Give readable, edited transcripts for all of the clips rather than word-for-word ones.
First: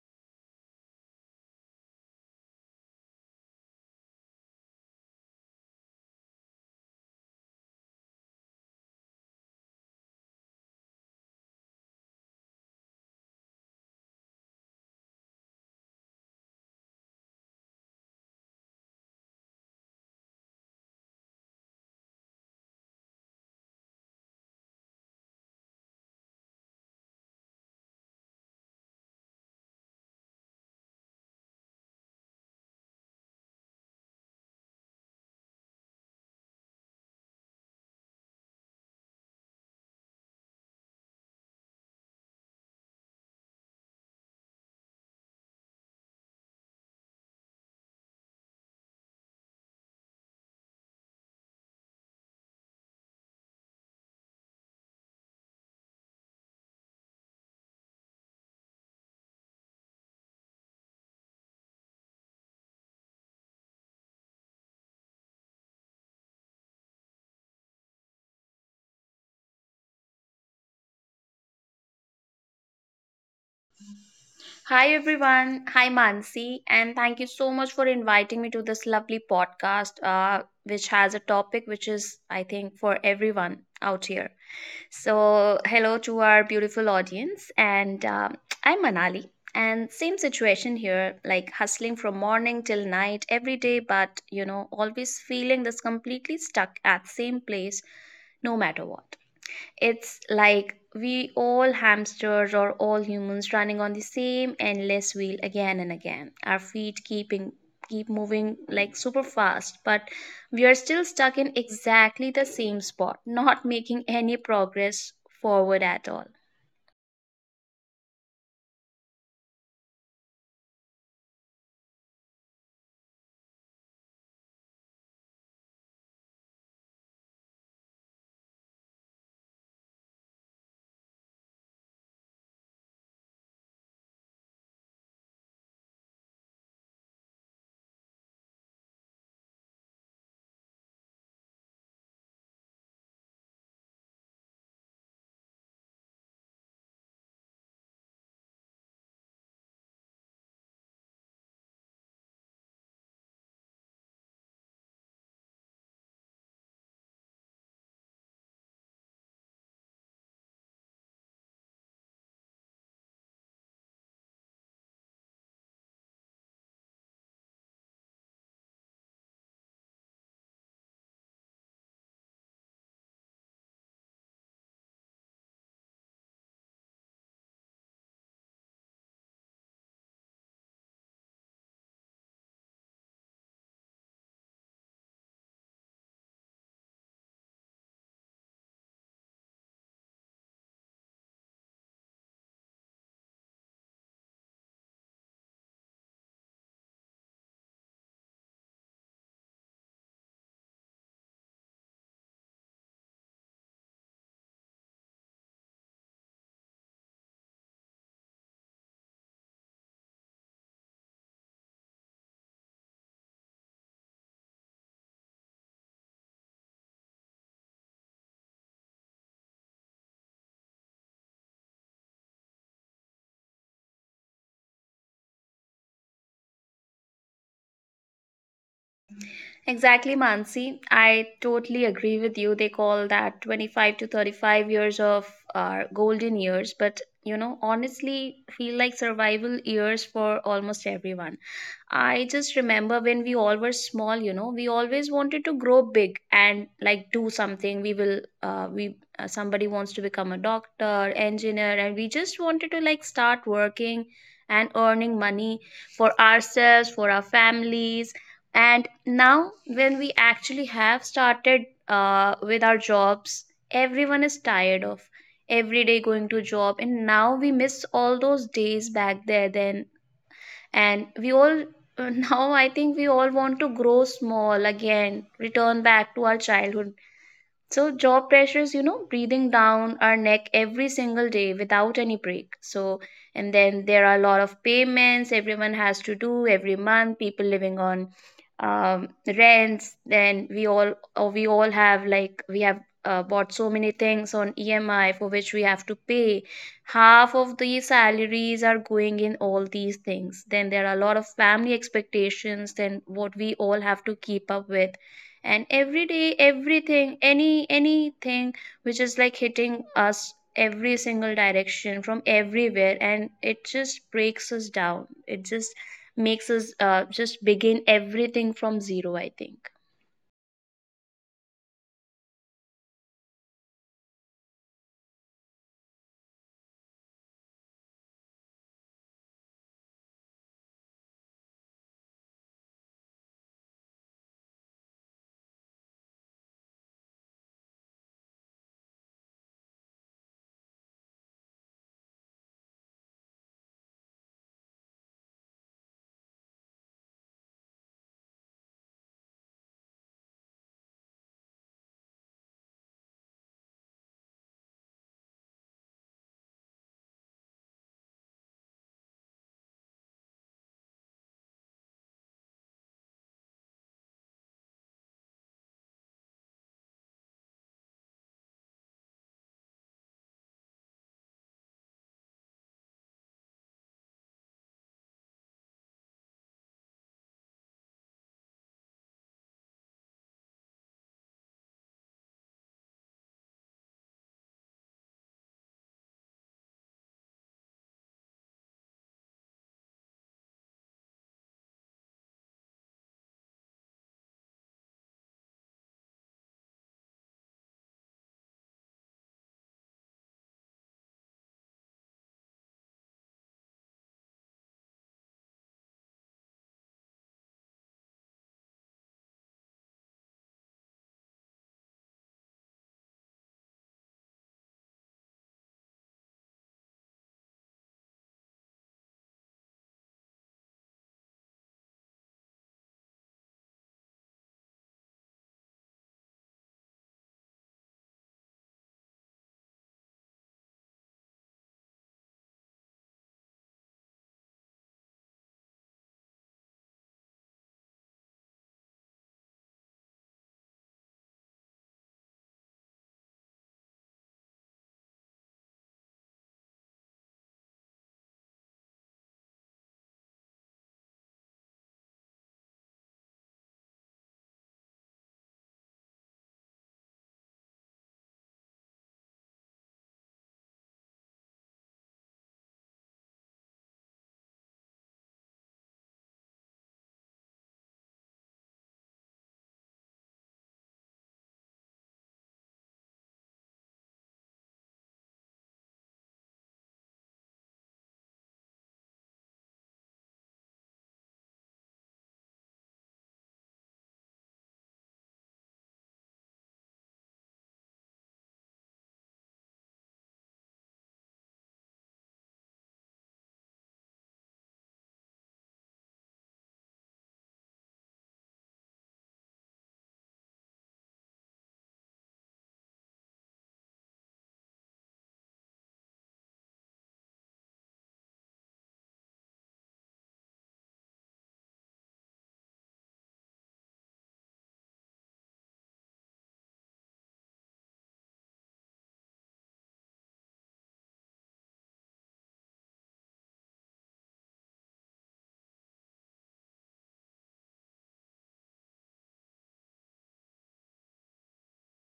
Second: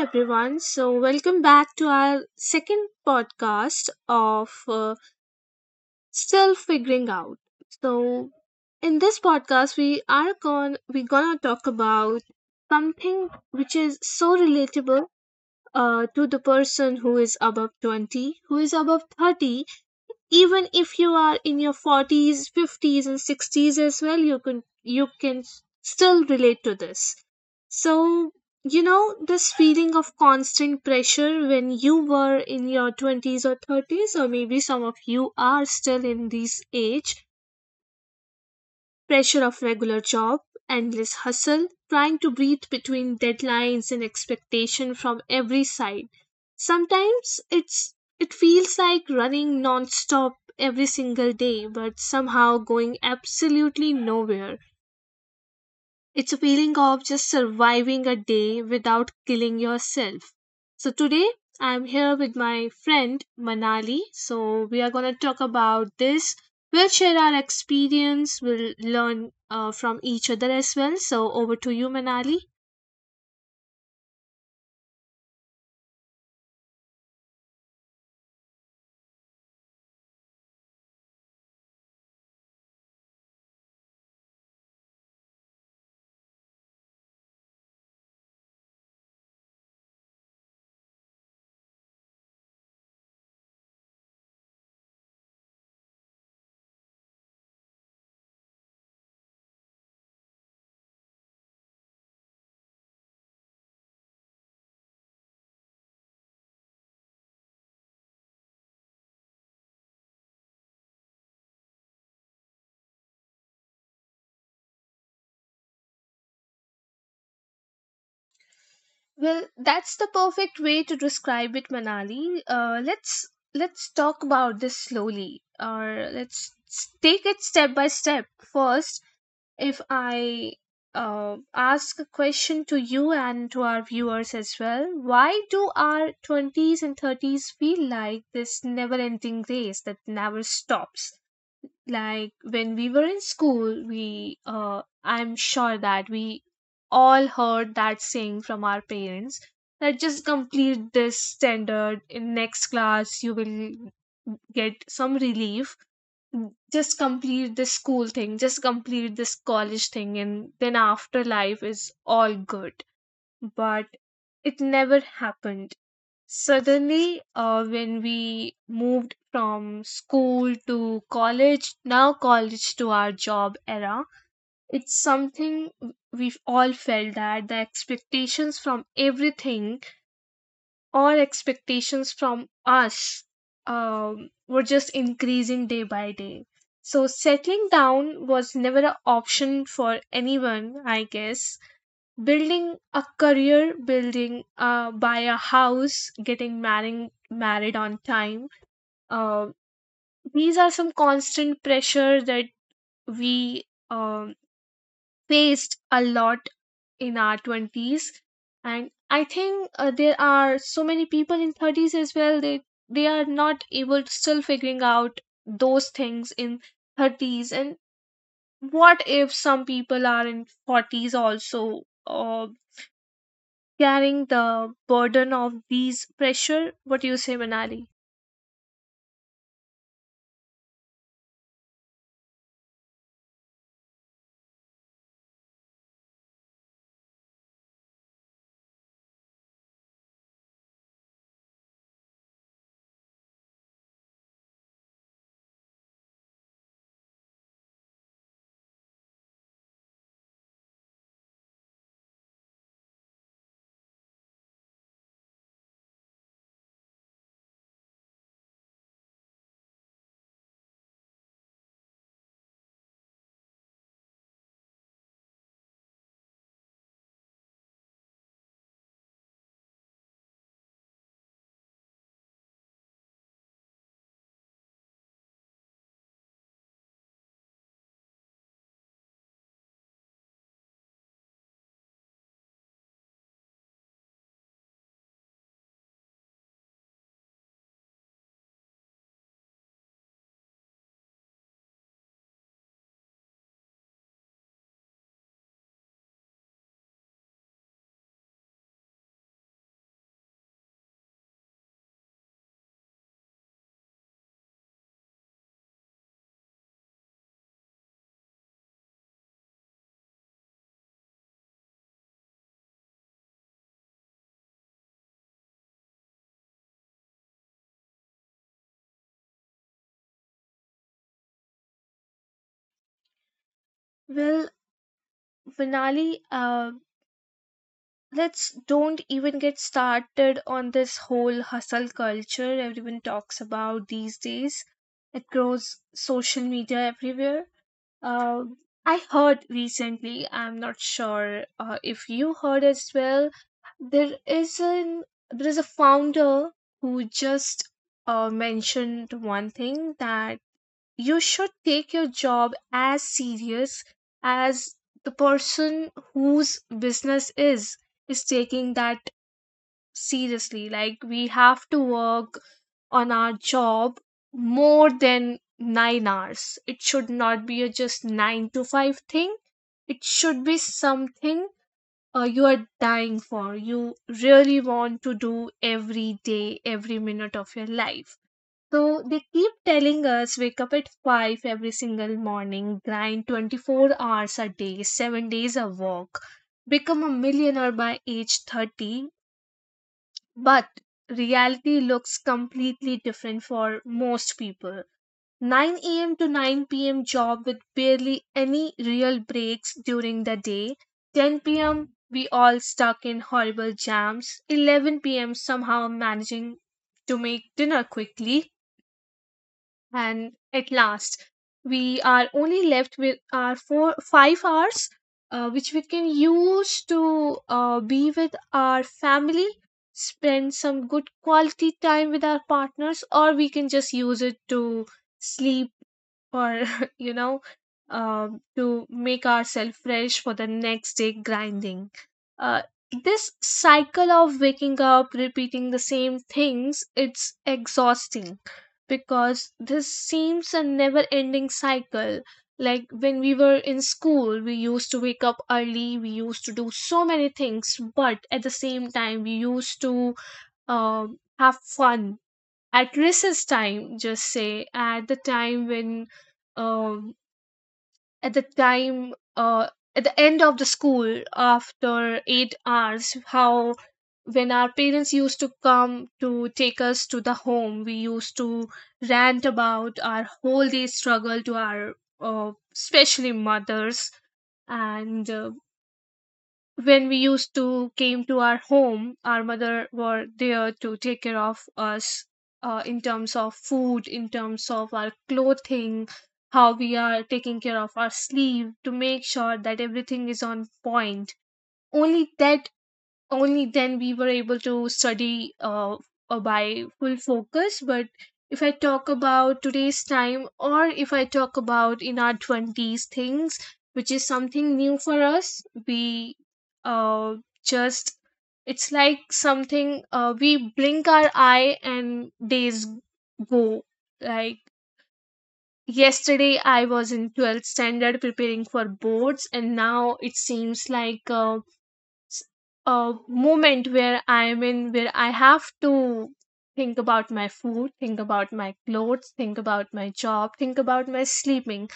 everyone, so welcome back to our second podcast of Still Figuring Out. So, in this podcast, we are going we're gonna talk about something which is so relatable to the person who is above 20, who is above 30, even if you are in your 40s, 50s, and 60s as well, you can still relate to this. So you know this feeling of constant pressure when you were in your 20s or 30s, or maybe some of you are still in this age, pressure of regular job, endless hustle, trying to breathe between deadlines and expectation from every side. Sometimes it feels like running non-stop every single day but somehow going absolutely nowhere. It's a feeling of just surviving a day without killing yourself. So today I'm here with my friend Manali. So we are going to talk about this. We'll share our experience. We'll learn from each other as well. So over to you, Manali. Hi everyone. Hi Mansi, and thank you so much for inviting me to this lovely podcast, which has a topic which is, I think, for everyone out here. So, hello to our beautiful audience, and I'm Manali, and same situation here, like hustling from morning till night every day, but you know, always feeling this completely stuck at same place, no matter what. It's like we all hamsters or all humans running on the same endless wheel again and again. Our feet keep moving like super fast, but we are still stuck in exactly the same spot, not making any progress forward at all. Well, that's the perfect way to describe it, Manali. Let's talk about this slowly, or take it step by step. First, if I ask a question to you and to our viewers as well. Why do our 20s and 30s feel like this never ending race that never stops? Like when we were in school, we, I'm sure that we all heard that saying from our parents that just complete this standard in next class, you will get some relief, just complete this school thing, just complete this college thing, and then after life is all good. But it never happened. Suddenly, when we moved from school to college, now college to our job era, it's something we've all felt that the expectations from everything all expectations from us were just increasing day by day. So, settling down was never an option for anyone, I guess. Building a career, building, buy a house, getting married, married on time. Uh, these are some constant pressure that we um, faced a lot in our 20s. And I think there are so many people in 30s as well, they are not able to still figuring out those things in 30s. And what if some people are in 40s also, uh, carrying the burden of these pressure? What do you say, Manali? Exactly, Mansi. I totally agree with you. They call that 25 to 35 years of our golden years, but you know, honestly, feel like survival years for almost everyone. I just remember when we all were small, you know, we always wanted to grow big and like do something. We will, we Somebody wants to become a doctor, engineer, and we just wanted to like start working and earning money for ourselves, for our families. And now, when we actually have started with our jobs, everyone is tired of every day going to job. And now we miss all those days back there then. And we all, now I think we all want to grow small again, return back to our childhood. So job pressures, you know, breathing down our neck every single day without any break. So and then there are a lot of payments everyone has to do every month. People living on rents. Then we all or we all have like we have bought so many things on EMI for which we have to pay. Half of the salaries are going in all these things. Then there are a lot of family expectations. Then what we all have to keep up with, and every day everything, anything which is like hitting us every single direction from everywhere, and it just breaks us down, it just makes us just begin everything from zero, I think. Well, Manali, let's don't even get started on this whole hustle culture everyone talks about these days. It grows social media everywhere. Uh, I heard recently, I'm not sure if you heard as well, there is an there is a founder who just mentioned one thing that you should take your job as serious as the person whose business is taking that seriously. Like we have to work on our job more than 9 hours, it should not be a just 9 to 5 thing. It should be something you are dying for, you really want to do every day, every minute of your life. So they keep telling us wake up at 5 every single morning, grind 24 hours a day, 7 days a walk, become a millionaire by age 30. But reality looks completely different for most people. 9 a.m. to 9 p.m. job with barely any real breaks during the day. 10 p.m. we all stuck in horrible jams. 11 p.m. somehow managing to make dinner quickly, and at last we are only left with our four five hours which we can use to be with our family, spend some good quality time with our partners, or we can just use it to sleep, or you know to make ourselves fresh for the next day grinding. uh, this cycle of waking up, repeating the same things, it's exhausting because this seems a never ending cycle. Like when we were in school, we used to wake up early, we used to do so many things, but at the same time, we used to have fun at recess time, just say, at the time when. um at the time at the end of the school, after 8 hours, how when our parents used to come to take us to the home, we used to rant about our whole day struggle to our especially mothers. And when we used to came to our home, our mother were there to take care of us in terms of food, in terms of our clothing, how we are taking care of our sleep, to make sure that everything is on point. only that Only then we were able to study by full focus. But if I talk about today's time, or if I talk about in our 20s, things which is something new for us, we uh, just it's like something, we blink our eye and days go, like yesterday I was in 12th standard preparing for boards, and now it seems like s- a moment where I'm in, where I have to think about my food, think about my clothes, think about my job, think about my sleeping.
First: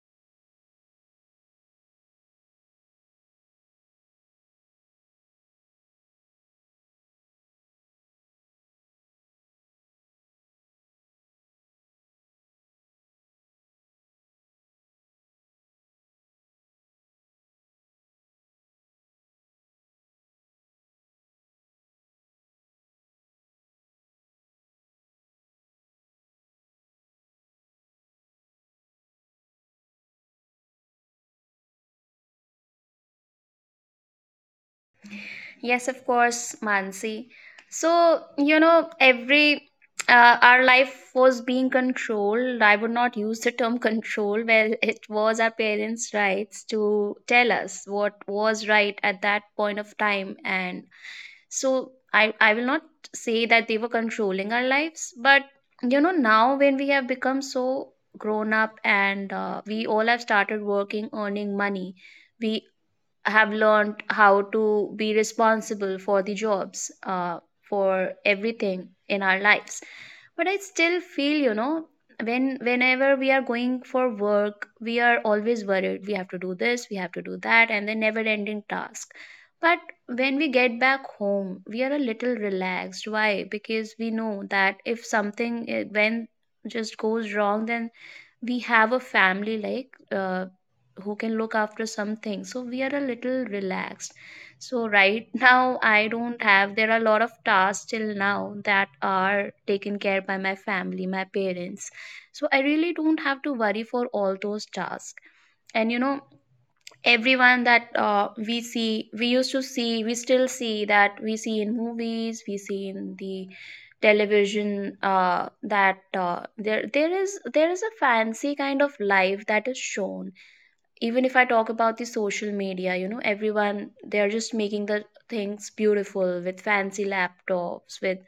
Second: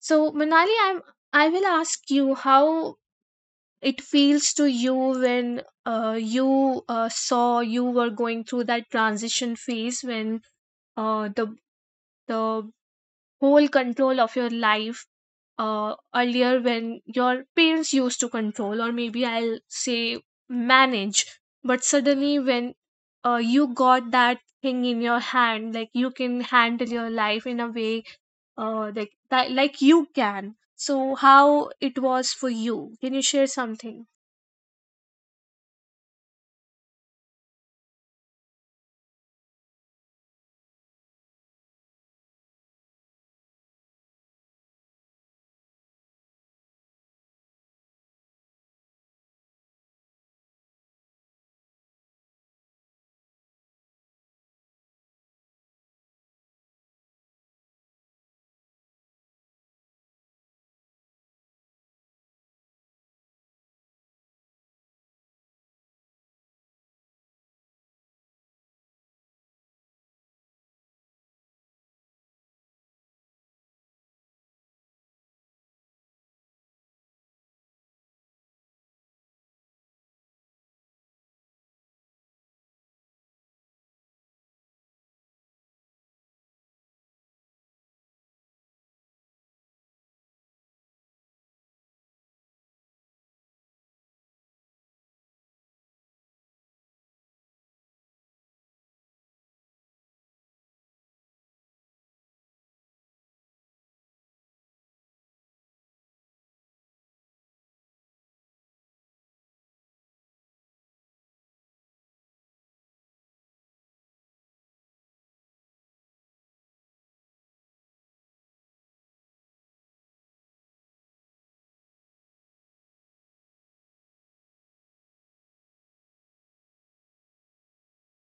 So, Manali, I will ask you how it feels to you when you were going through that transition phase when uh, the the whole control of your life, earlier when your parents used to control, or maybe I'll say manage, but suddenly when you got that thing in your hand, like you can handle your life in a way like that, like you can. So, how it was for you? Can you share something? Yes, of course, Mansi. So you know, every our life was being controlled. I would not use the term control. Well, it was our parents rights to tell us what was right at that point of time. And so I will not say that they were controlling our lives, but you know, now when we have become so grown up and we all have started working, earning money, we have learned how to be responsible for the jobs, for everything in our lives. But I still feel, you know, whenever we are going for work, we are always worried. We have to do this, we have to do that, and the never-ending task. But when we get back home, we are a little relaxed. Why? Because we know that if something eh, when just goes wrong, then we have a family like who can look after something, so we are a little relaxed. So right, now I don't have there are a lot of tasks till now that are taken care by my family, my parents. So I really don't have to worry for all those tasks. And you know, everyone that we see we used to see we still see that we see in movies, we see in the television, that there there is a fancy kind of life that is shown. Even if I talk about the social media, you know, everyone, they're just making the things beautiful with fancy laptops, with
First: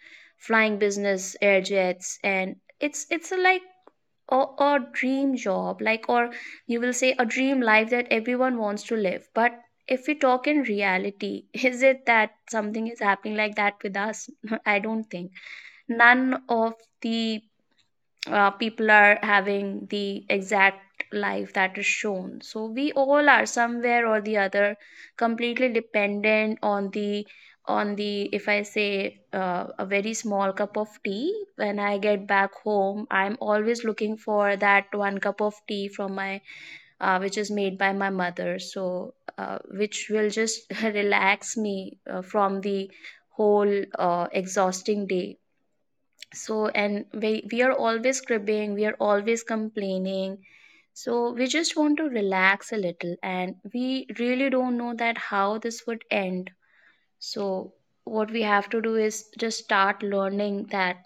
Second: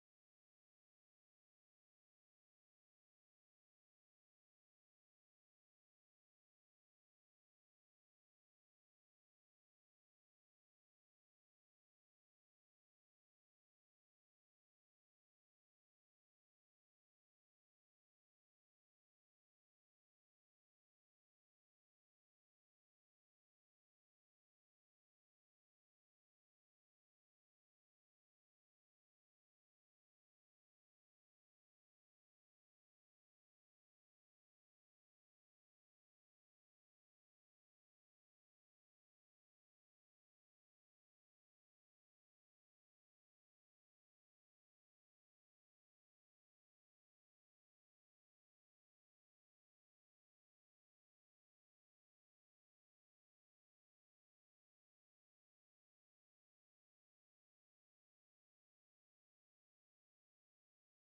flying business air jets, and it's a like a dream job, like, or you will say a dream life that everyone wants to live. But if we talk in reality, is it that something is happening like that with us? I don't think none of the people are having the exact life that is shown. So we all are somewhere or the other completely dependent on the if I say a very small cup of tea. When I get back home, I'm always looking for that one cup of tea from my which is made by my mother. So which will just relax me from the whole exhausting day. So and we are always cribbing, we are always complaining. So we just want to relax a little, and we really don't know that how this would end. So what we have to do is just start learning that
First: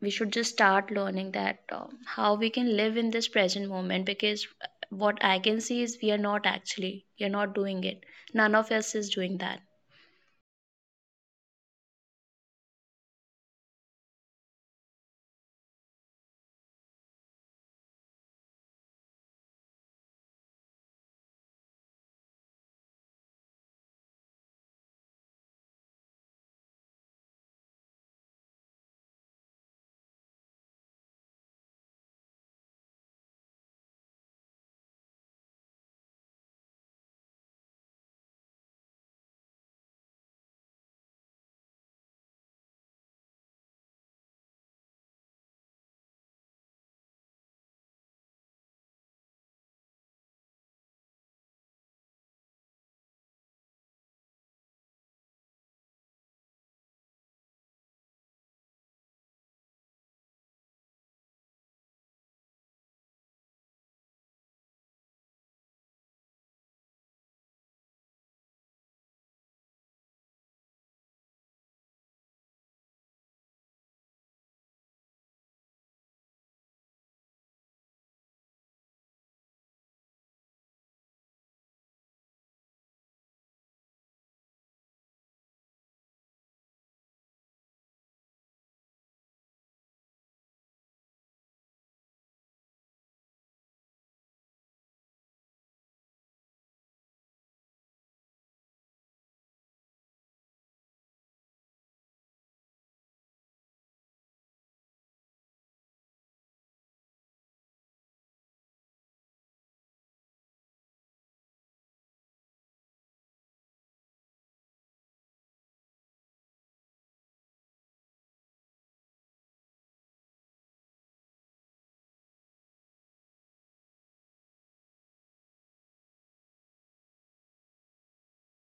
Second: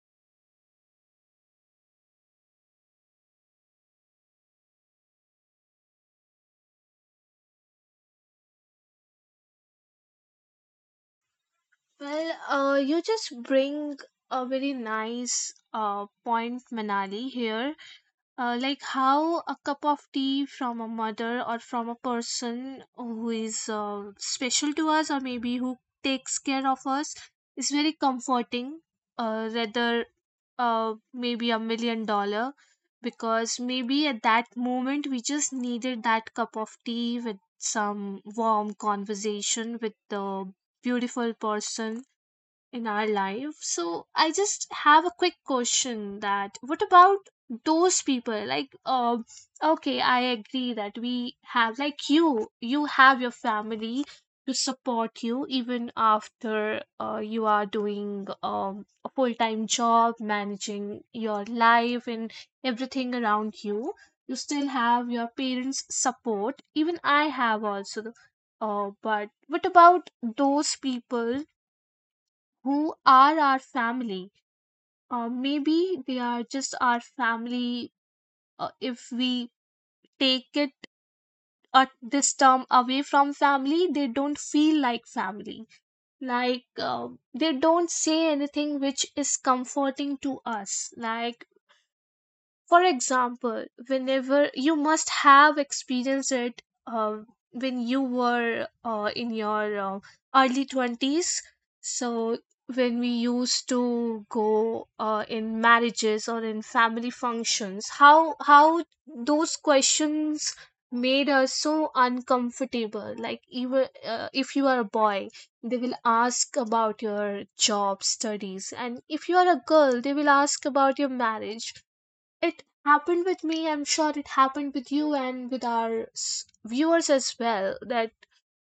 we should just start learning that uh, how we can live in this present moment, because what I can see is we are not doing it. None of us is doing that. Well, you just bring a very nice point, Manali, here. Like how a cup of tea from a mother or from a person who is special to us, or maybe who takes care of us, is very comforting, rather maybe a million dollar, because maybe at that moment we just needed that cup of tea with some warm conversation with the beautiful person in our life. So I just have a quick question that what about those people like okay I agree that we have, like you have your family to support you even after you are doing a full-time job managing your life and everything around you, you still have your parents support, even I have also, but what about those people who are our family. Maybe they are just our family. If we take it this term away from family, they don't feel like family. Like they don't say anything which is comforting to us. Like for example, whenever you must have experienced it, um, when you were in your early 20s, so when we used to go in marriages or in family functions, how those questions made us so uncomfortable. Like even if you are a boy, they will ask about your job studies, and if you are a girl, they will ask about your marriage. It happened with me. I'm sure it happened with you and with our viewers as well. That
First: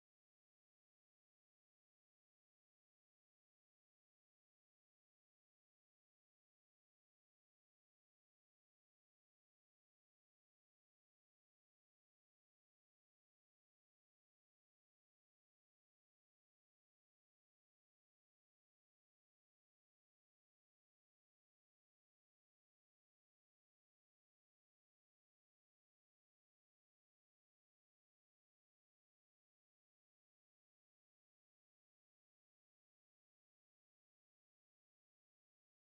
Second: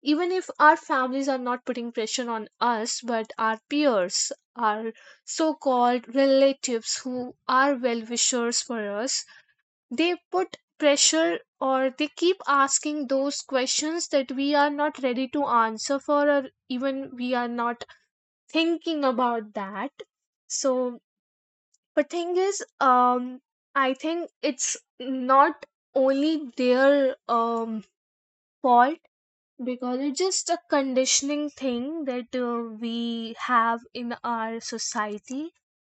even if our families are not putting pressure on us, but our peers, our so called relatives who are well wishers for us, they put pressure or they keep asking those questions that we are not ready to answer for, or even we are not thinking about that. So but thing is, I think it's not only their fault, because it's just a conditioning thing that we have in our society.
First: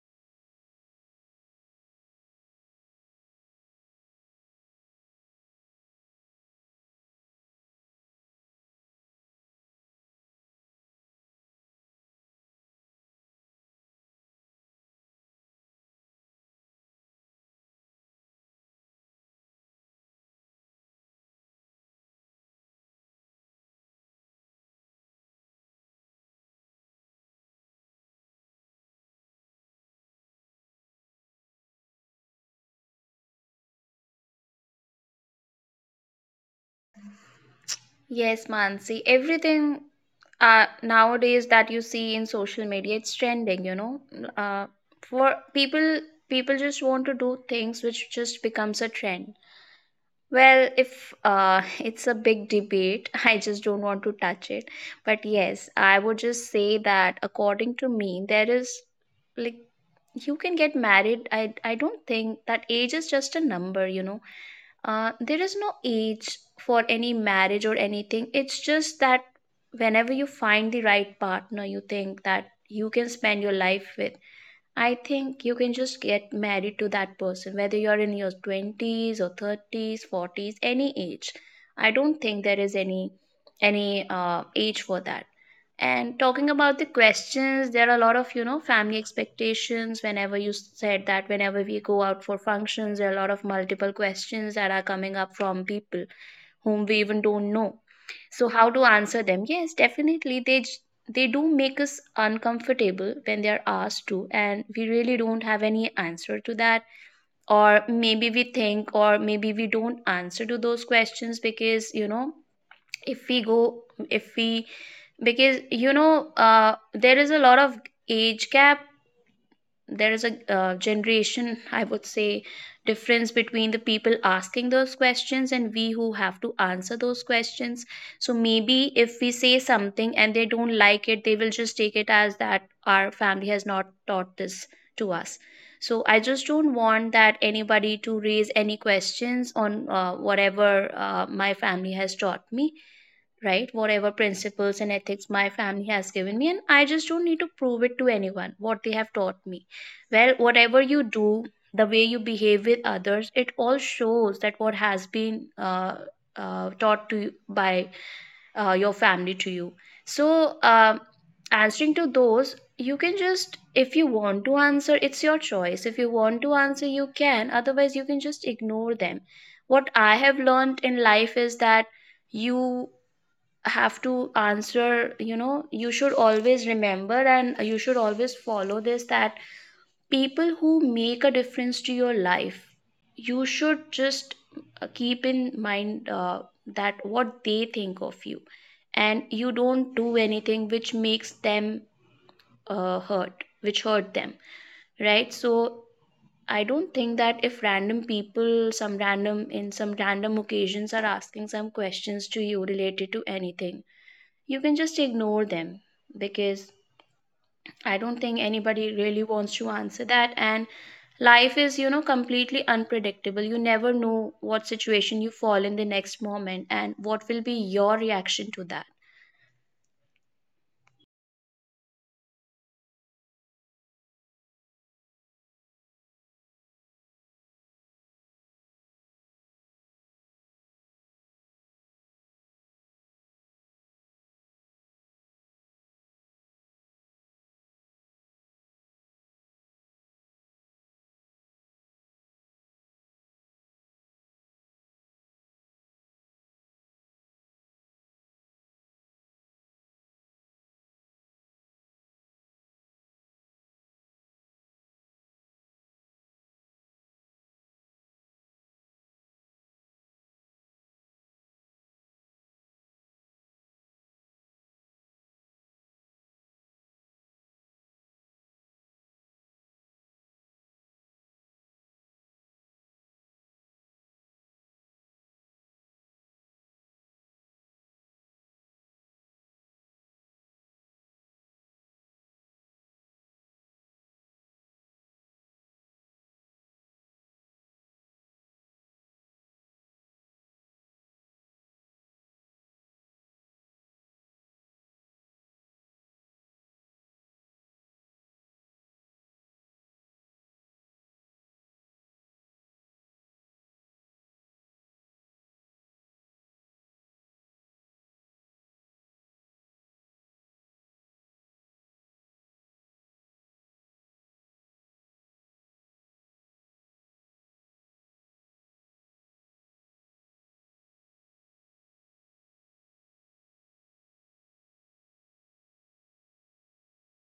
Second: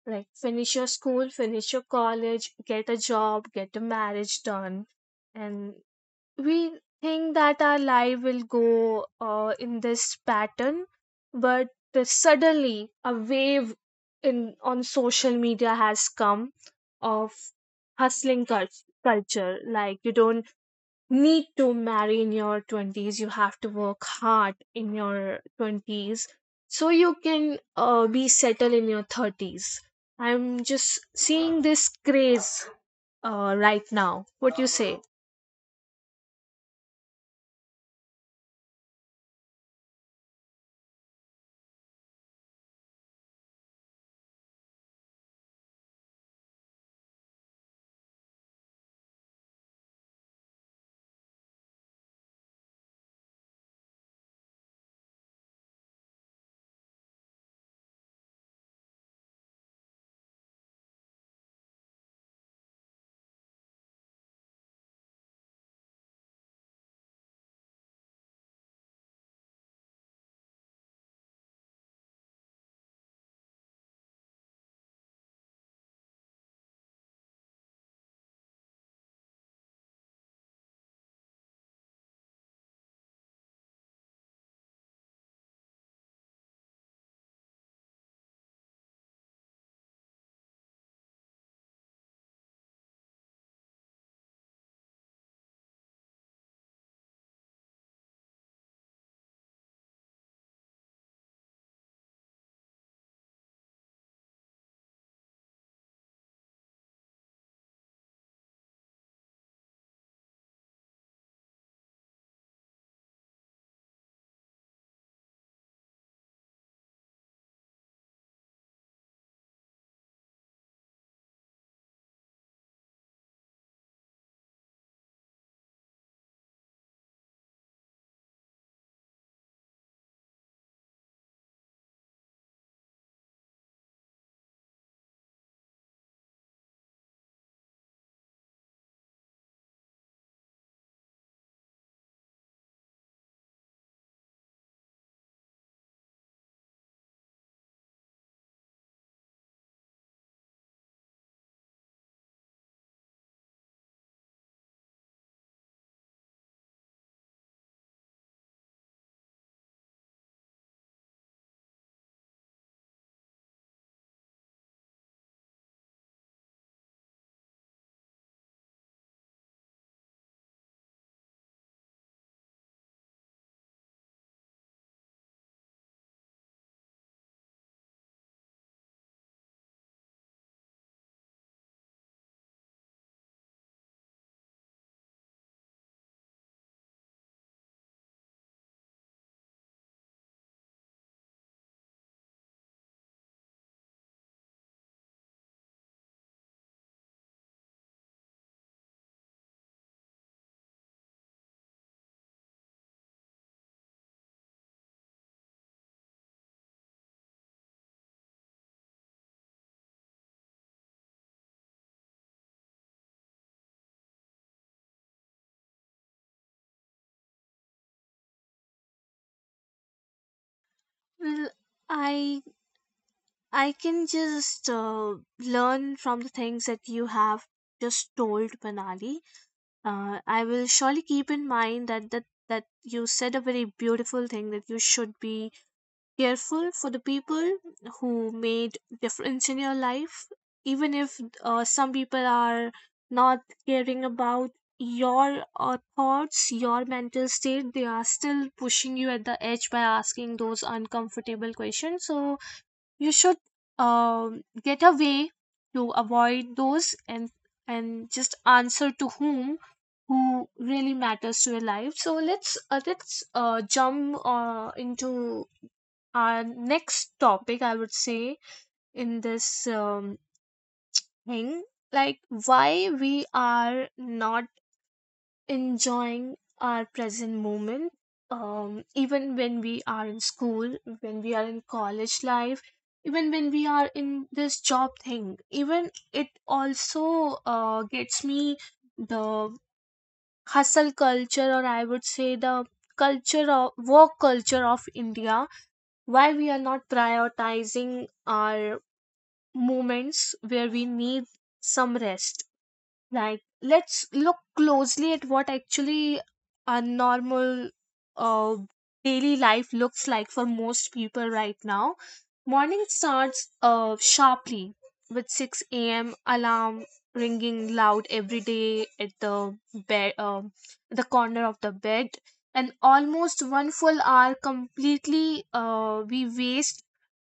Like finish your school, finish your college, get a job, get a marriage done, and we think that our life will go in this pattern. But suddenly a wave in on social media has come of hustling cul- culture. Like you don't need to marry in your 20s, you have to work hard in your 20s so you can be settled in your 30s. I'm just seeing this craze right now, what you say? Yes, Mansi. Everything nowadays that you see in social media, it's trending, you know. Uh, for people, People just want to do things which just becomes a trend. Well, if it's a big debate, I just don't want to touch it. But yes, I would just say that according to me, there is like you can get married. I don't think that age is just a number, you know. There is no age for any marriage or anything. It's just that whenever you find the right partner, you think that you can spend your life with. I think you can just get married to that person, whether you're in your 20s or 30s, 40s, any age. I don't think there is any age for that. And talking about the questions, there are a lot of, you know, family expectations. Whenever you said that, whenever we go out for functions, there are a lot of multiple questions that are coming up from people whom we even don't know. So how to answer them? Yes, definitely, they do make us uncomfortable when they are asked to, and we really don't have any answer to that. Or maybe we think, or maybe we don't answer to those questions, because you know, if we go if we because you know, there is a lot of age gap, there is a generation, I would say, difference between the people asking those questions and we who have to answer those questions. So maybe if we say something and they don't like it, they will just take it as that our family has not taught this to us. So I just don't want that anybody to raise any questions on whatever my family has taught me, right? Whatever principles and ethics my family has given me, and I just don't need to prove it to anyone what they have taught me. Well, whatever you do, the way you behave with others, it all shows that what has been taught to you by your family to you. So, answering to those, you can just, if you want to answer, it's your choice. If you want to answer, you can. Otherwise, you can just ignore them. What I have learned in life is that you have to answer. You know, you should always remember, and you should always follow this, that people who make a difference to your life, you should just keep in mind that what they think of you, and you don't do anything which makes them hurt them, right? So I don't think that if random people some random in some random occasions are asking some questions to you related to anything, you can just ignore them, because I don't think anybody really wants to answer that. And life is, you know, completely unpredictable. You never know what situation you fall in the next moment and what will be your reaction to that. Well, I I can just learn from the things that you have just told, Manali. I will surely keep in mind that you said a very beautiful thing that you should be careful for the people who made difference in your life, even if some people are not caring about your thoughts, your mental state. They are still pushing you at the edge by asking those uncomfortable questions. So you should get a way to avoid those, and just answer to whom who really matters to your life. So let's jump into our next topic, I would say. In this thing, like why we are not enjoying our present moment. Even when we are in school, when we are in college life, even when we are in this job thing, even it also gets me the hustle culture, or I would say the culture of work culture of India, why we are not prioritizing our moments where we need some rest. Right. Let's look closely at what actually a normal uh, daily life looks like for most people right now. Morning starts sharply with 6 a.m. alarm ringing loud every day at the bed, the corner of the bed, and almost one full hour completely we waste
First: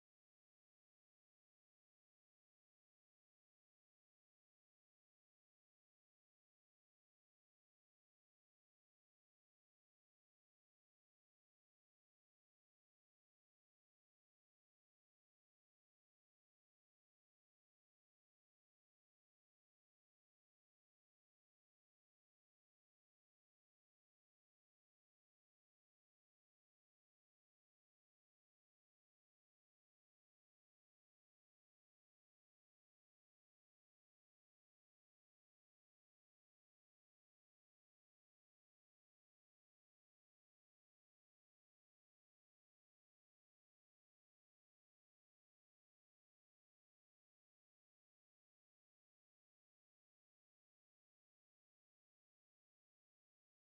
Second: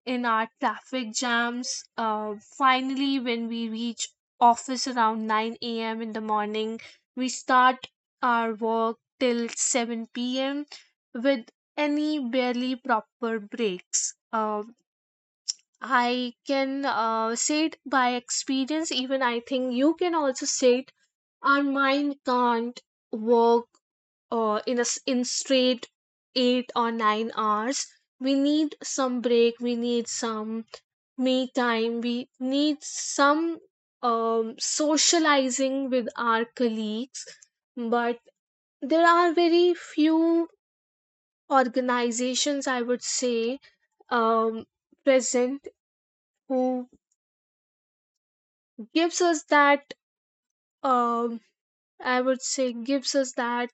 in our traffic jams. Finally, when we reach office around 9 a.m. in the morning, we start our work till 7 p.m. with any barely proper breaks. I can say it by experience, even I think you can also say it. Our mind can't work in straight 8 or 9 hours. We need some break. We need some me time, we need some socializing with our colleagues, but there are very few organizations, I would say, um, present, who gives us that, um, I would say gives us that,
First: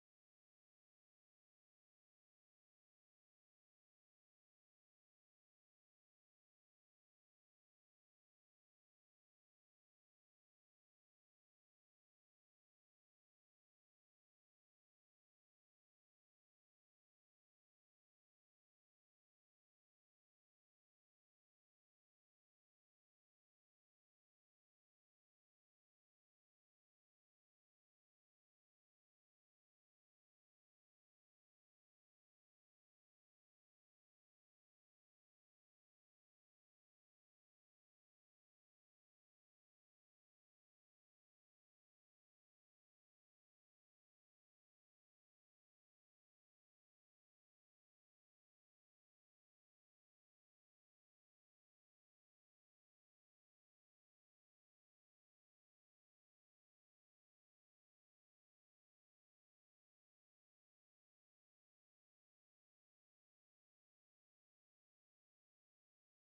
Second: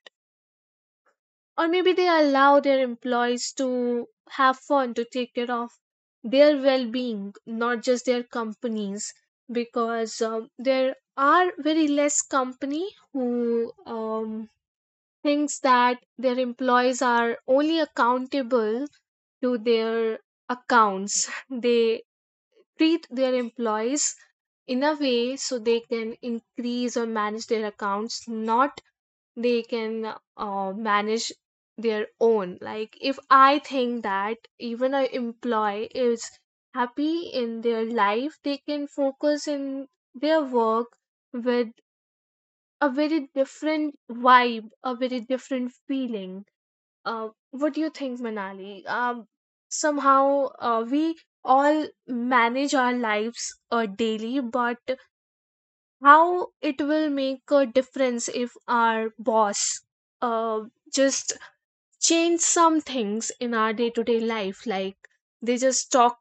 or maybe they allow their employees to have fun, to take care of their well-being, not just their companies. Because there are very less company who thinks that their employees are only accountable to their accounts. They treat their employees in a way so they can increase or manage their accounts, not they can manage their own. Like, if I think that even a employee is happy in their life, they can focus in their work with a very different vibe, a very different feeling. What do you think, Manali? Somehow we all manage our lives daily, but how it will make a difference if our boss uh, just change some things in our day to day life. Like, they just talk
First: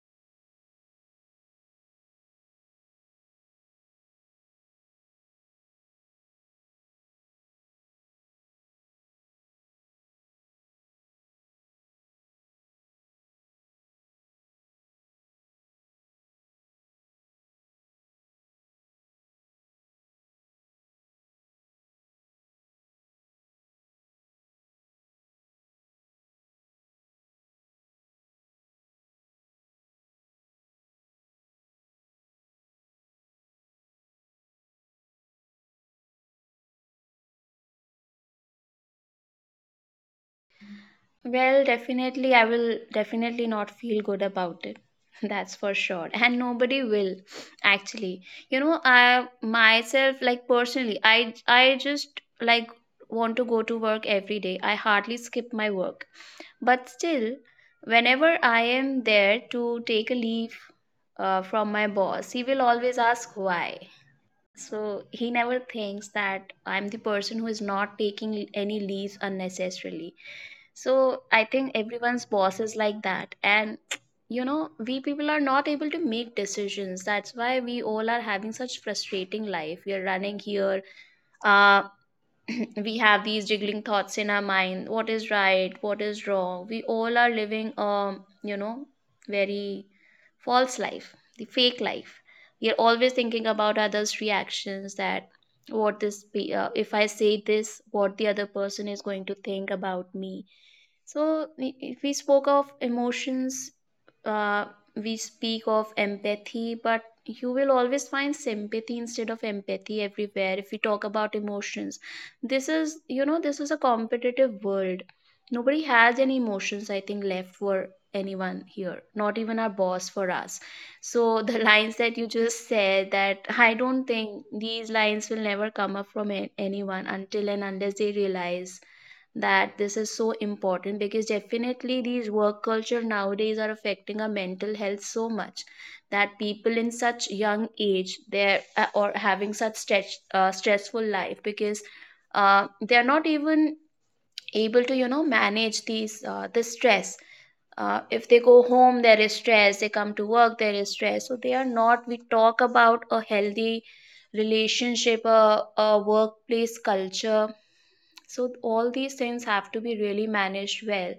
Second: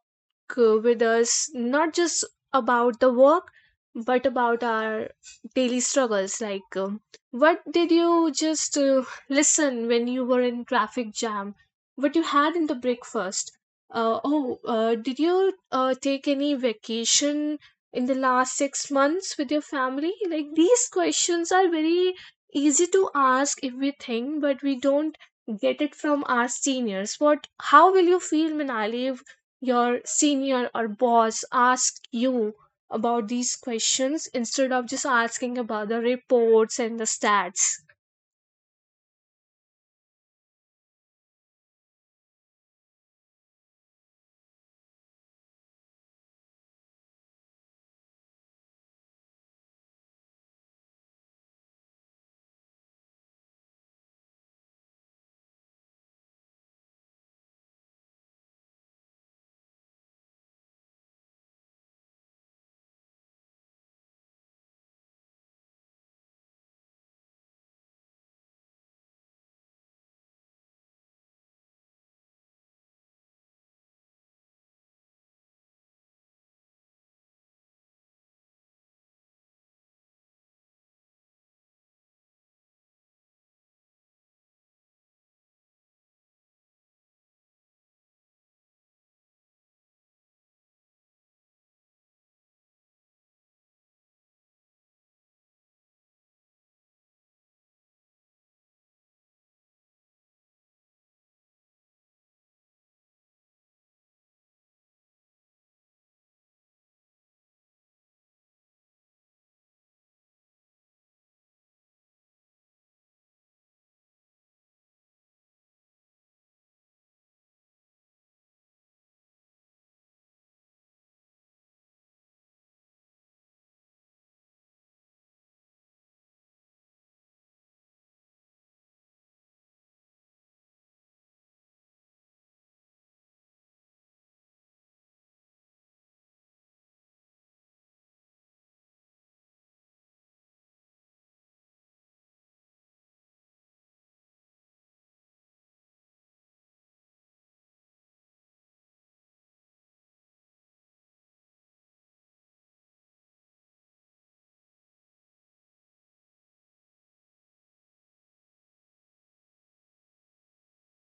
with us, not just about the work, but about our daily struggles. Like, what did you just listen when you were in traffic jam? What you had in the breakfast? Oh, did you take any vacation in the last 6 months with your family? Like, these questions are very easy to ask if we think, but we don't get it from our seniors. What, how will you feel, Manali, if your senior or boss ask you about these questions instead of just asking about the reports and the stats? Well, definitely, I will definitely not feel good about it. That's for sure. And nobody will actually. You know, I myself, like personally, I just like want to go to work every day. I hardly skip my work. But still, whenever I am there to take a leave from my boss, he will always ask why. So he never thinks that I'm the person who is not taking any leaves unnecessarily. So I think everyone's boss is like that. And you know, we people are not able to make decisions. That's why we all are having such frustrating life. We are running here, uh, we have these jiggling thoughts in our mind. What is right, what is wrong? We all are living you know very false life, the fake life. We are always thinking about others' reactions, that what this be, if I say this what the other person is going to think about me. So, if we spoke of emotions, uh, we speak of empathy, but you will always find sympathy instead of empathy everywhere if we talk about emotions. This, is, this is a competitive world. Nobody has any emotions, I think, left for anyone here, not even our boss for us. So, the lines that you just said, that I don't think these lines will never come up from anyone until and unless they realize that this is so important, because definitely these work culture nowadays are affecting our mental health so much that people in such young age, they're or having such stress, stressful life, because they're not even able to, you know, manage these this stress. If they go home there is stress, they come to work there is stress, so they are not, we talk about a healthy relationship, a workplace culture. So all these things have to be really managed well.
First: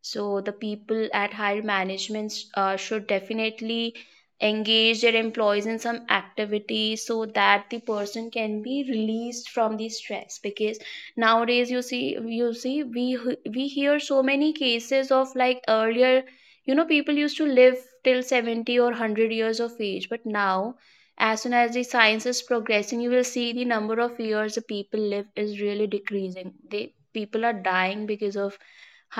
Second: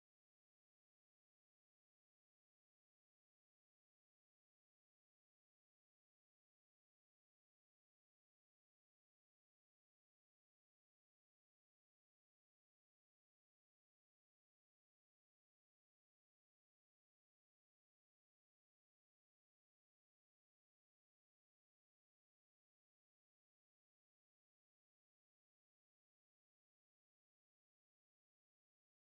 So the people at higher management should definitely engage their employees in some activity so that the person can be released from the stress, because nowadays you see we hear so many cases. Of like earlier, you know, people used to live till 70 or 100 years of age, but now, as soon as the science is progressing, you will see the number of years the people live is really decreasing. They, people are dying because of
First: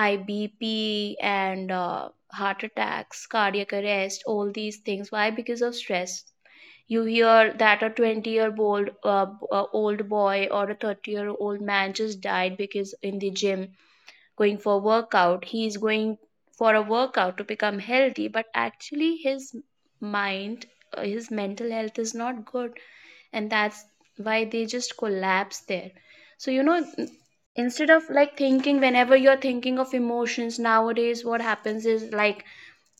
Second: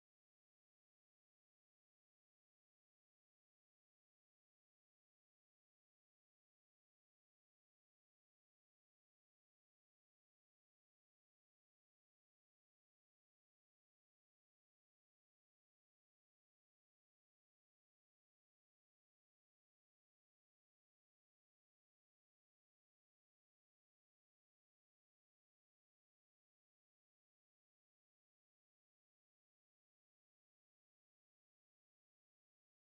high BP and heart attacks, cardiac arrest, all these things. Why? Because of stress. You hear that a 20-year-old old boy or a 30-year-old man just died because in the gym going for workout, he is going for a workout to become healthy, but actually his mind, his mental health is not good, and that's why they just collapse there. So, you know, instead of like thinking, whenever you're thinking of emotions nowadays, what happens is like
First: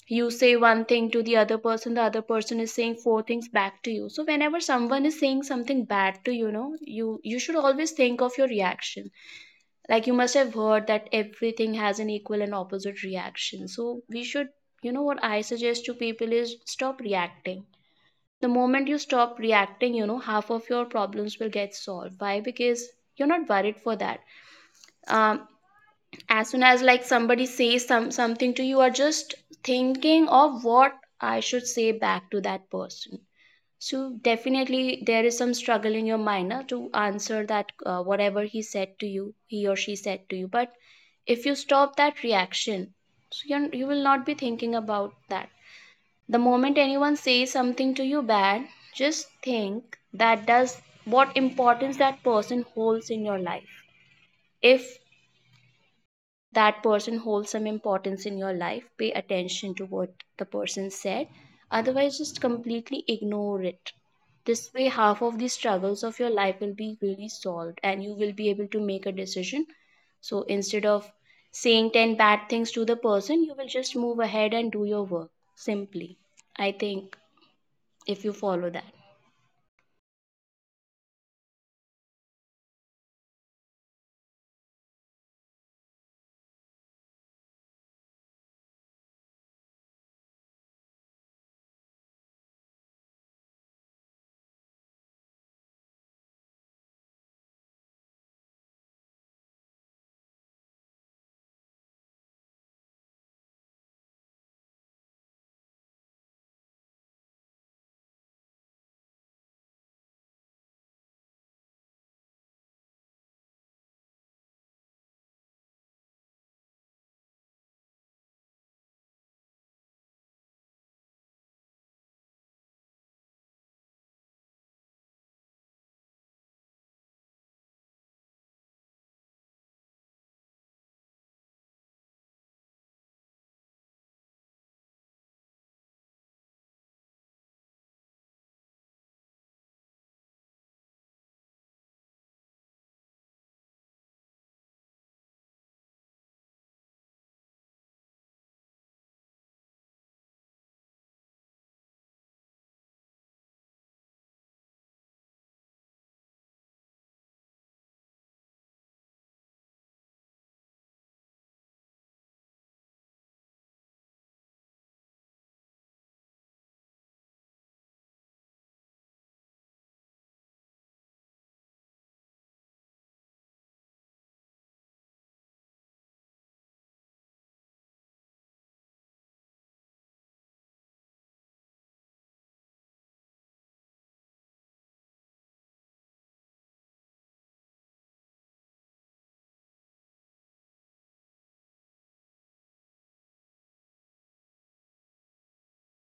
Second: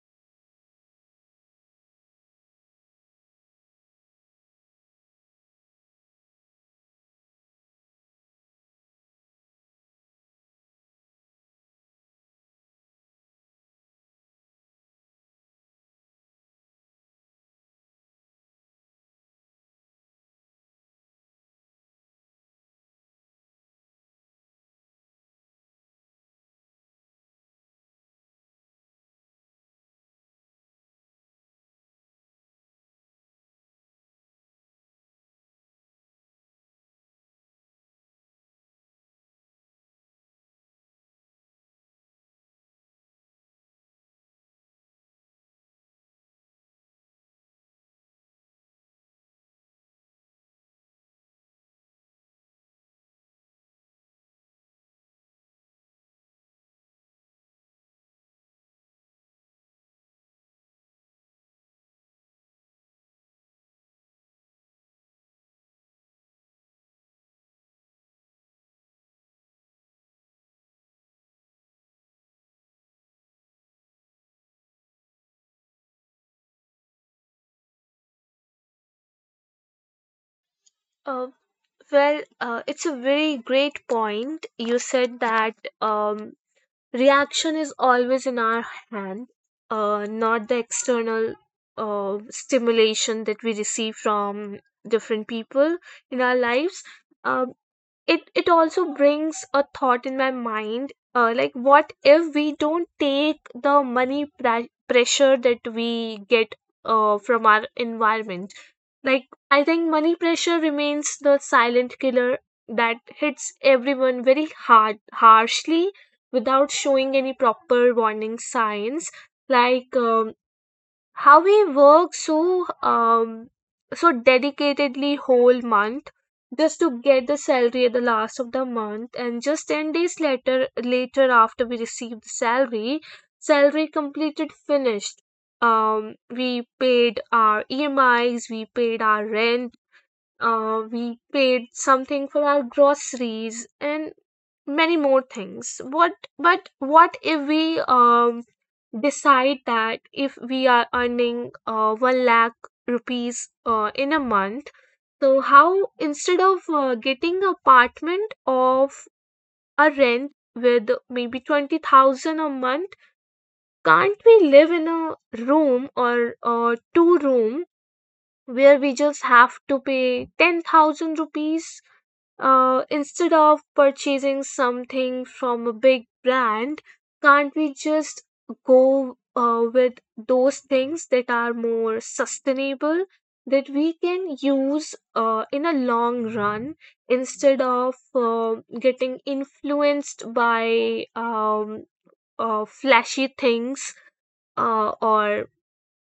you say one thing to the other person, the other person is saying four things back to you. So whenever someone is saying something bad to you, you know, you should always think of your reaction. Like you must have heard that everything has an equal and opposite reaction, so we should, you know, what I suggest to people is stop reacting. The moment you stop reacting, you know, half of your problems will get solved. Why? Because you're not worried for that. um, as soon as like somebody says some something to you, you are just thinking of what I should say back to that person. So definitely there is some struggle in your mind, na, to answer that, whatever he said to you, he or she said to you. But if you stop that reaction, so you will not be thinking about that. The moment anyone says something to you bad, just think that does what importance that person holds in your life. If that person holds some importance in your life, pay attention to what the person said. Otherwise, just completely ignore it. This way, half of the struggles of your life will be really solved and you will be able to make a decision. So instead of saying 10 bad things to the person, you will just move ahead and do your work simply. I think if you follow that. Uh, well, it's a very great point. You said that reaction is always in our hand, not the external stimulation that we receive from different people in our lives. Um it also brings a thought in my mind, like, what if we don't take the pressure that we get from our environment? Like, I think money pressure remains the silent killer that hits everyone very hard, harshly, without showing any proper warning signs. Like, how we work so so dedicatedly whole month just to get the salary at the last of the month, and just 10 days later after we received the salary, salary completed, finished. um we paid our emis, we paid our rent, we paid something for our groceries and many more things. What But what if we decide that if we are earning 1 lakh rupees in a month, so how, instead of getting apartment of a rent with maybe 20,000 a month, can't we live in a room or two room where we just have to pay 10,000 rupees? Instead of purchasing something from a big brand, can't we just go with those things that are more sustainable, that we can use in a long run, instead of getting influenced by flashy things, or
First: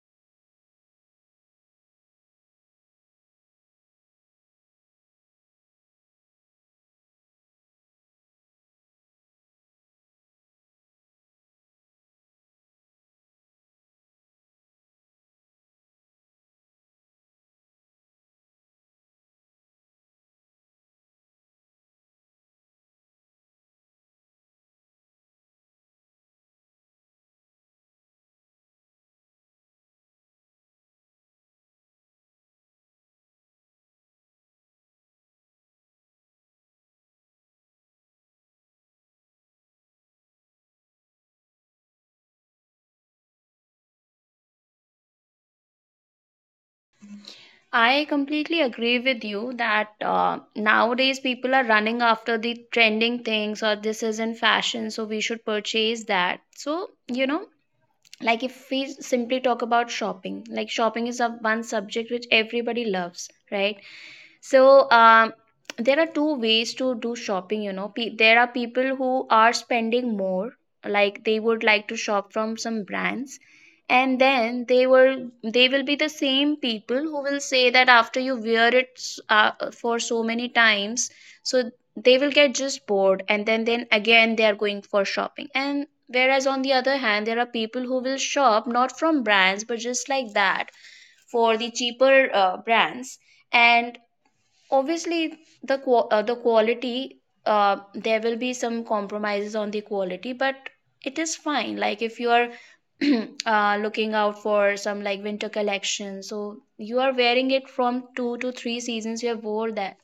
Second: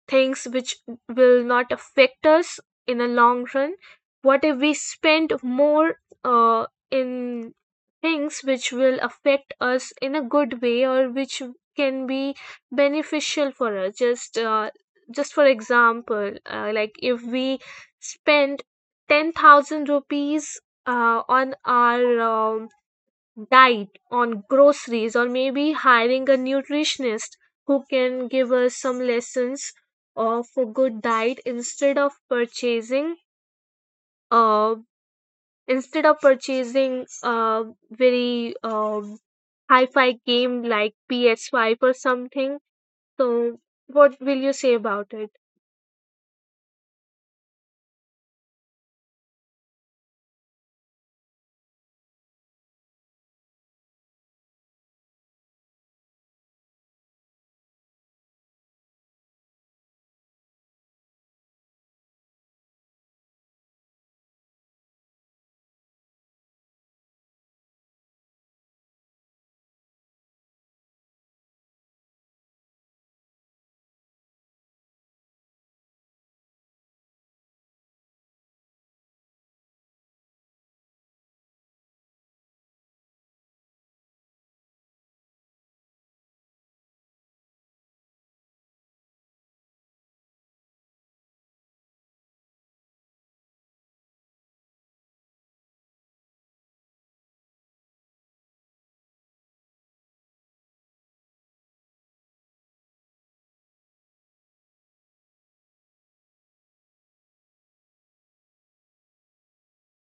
things which will not affect us in the long run? What if we spend more uh, in things which will affect us in a good way, or which can be beneficial for us? Just just for example, like, if we spend 10,000 rupees on our diet, on groceries, or maybe hiring a nutritionist who can give us some lessons of a good diet, instead of purchasing uh, a very hi-fi game like PS5 or something. So, what will you say about it? I completely agree with you that nowadays people are running after the trending things, or this is in fashion, so we should purchase that. So, you know, like if we simply talk about shopping, like shopping is a one subject which everybody loves, right? So there are two ways to do shopping. You know, there are people who are spending more, like they would like to shop from some brands, and then they will be the same people who will say that after you wear it for so many times, so they will get just bored, and then again they are going for shopping. And whereas on the other hand, there are people who will shop not from brands but just like that, for the cheaper brands. And obviously the quality, there will be some compromises on the quality, but it is fine. Like if you are looking out for some like winter collection, so you are wearing it from two to three seasons, you have wore that,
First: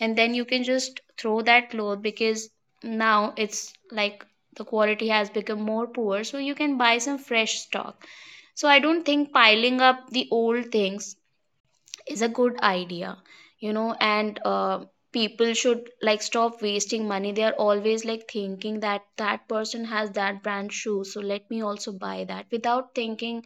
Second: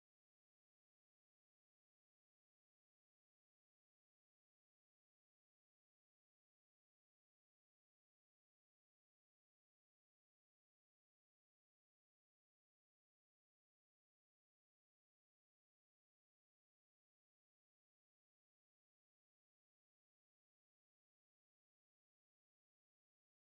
and then you can just throw that cloth because now it's like the quality has become more poor, so you can buy some fresh stock. So I don't think piling up the old things is a good idea, you know. And people should like stop wasting money. They are always like thinking that that person has that brand shoe, so let me also buy that, without thinking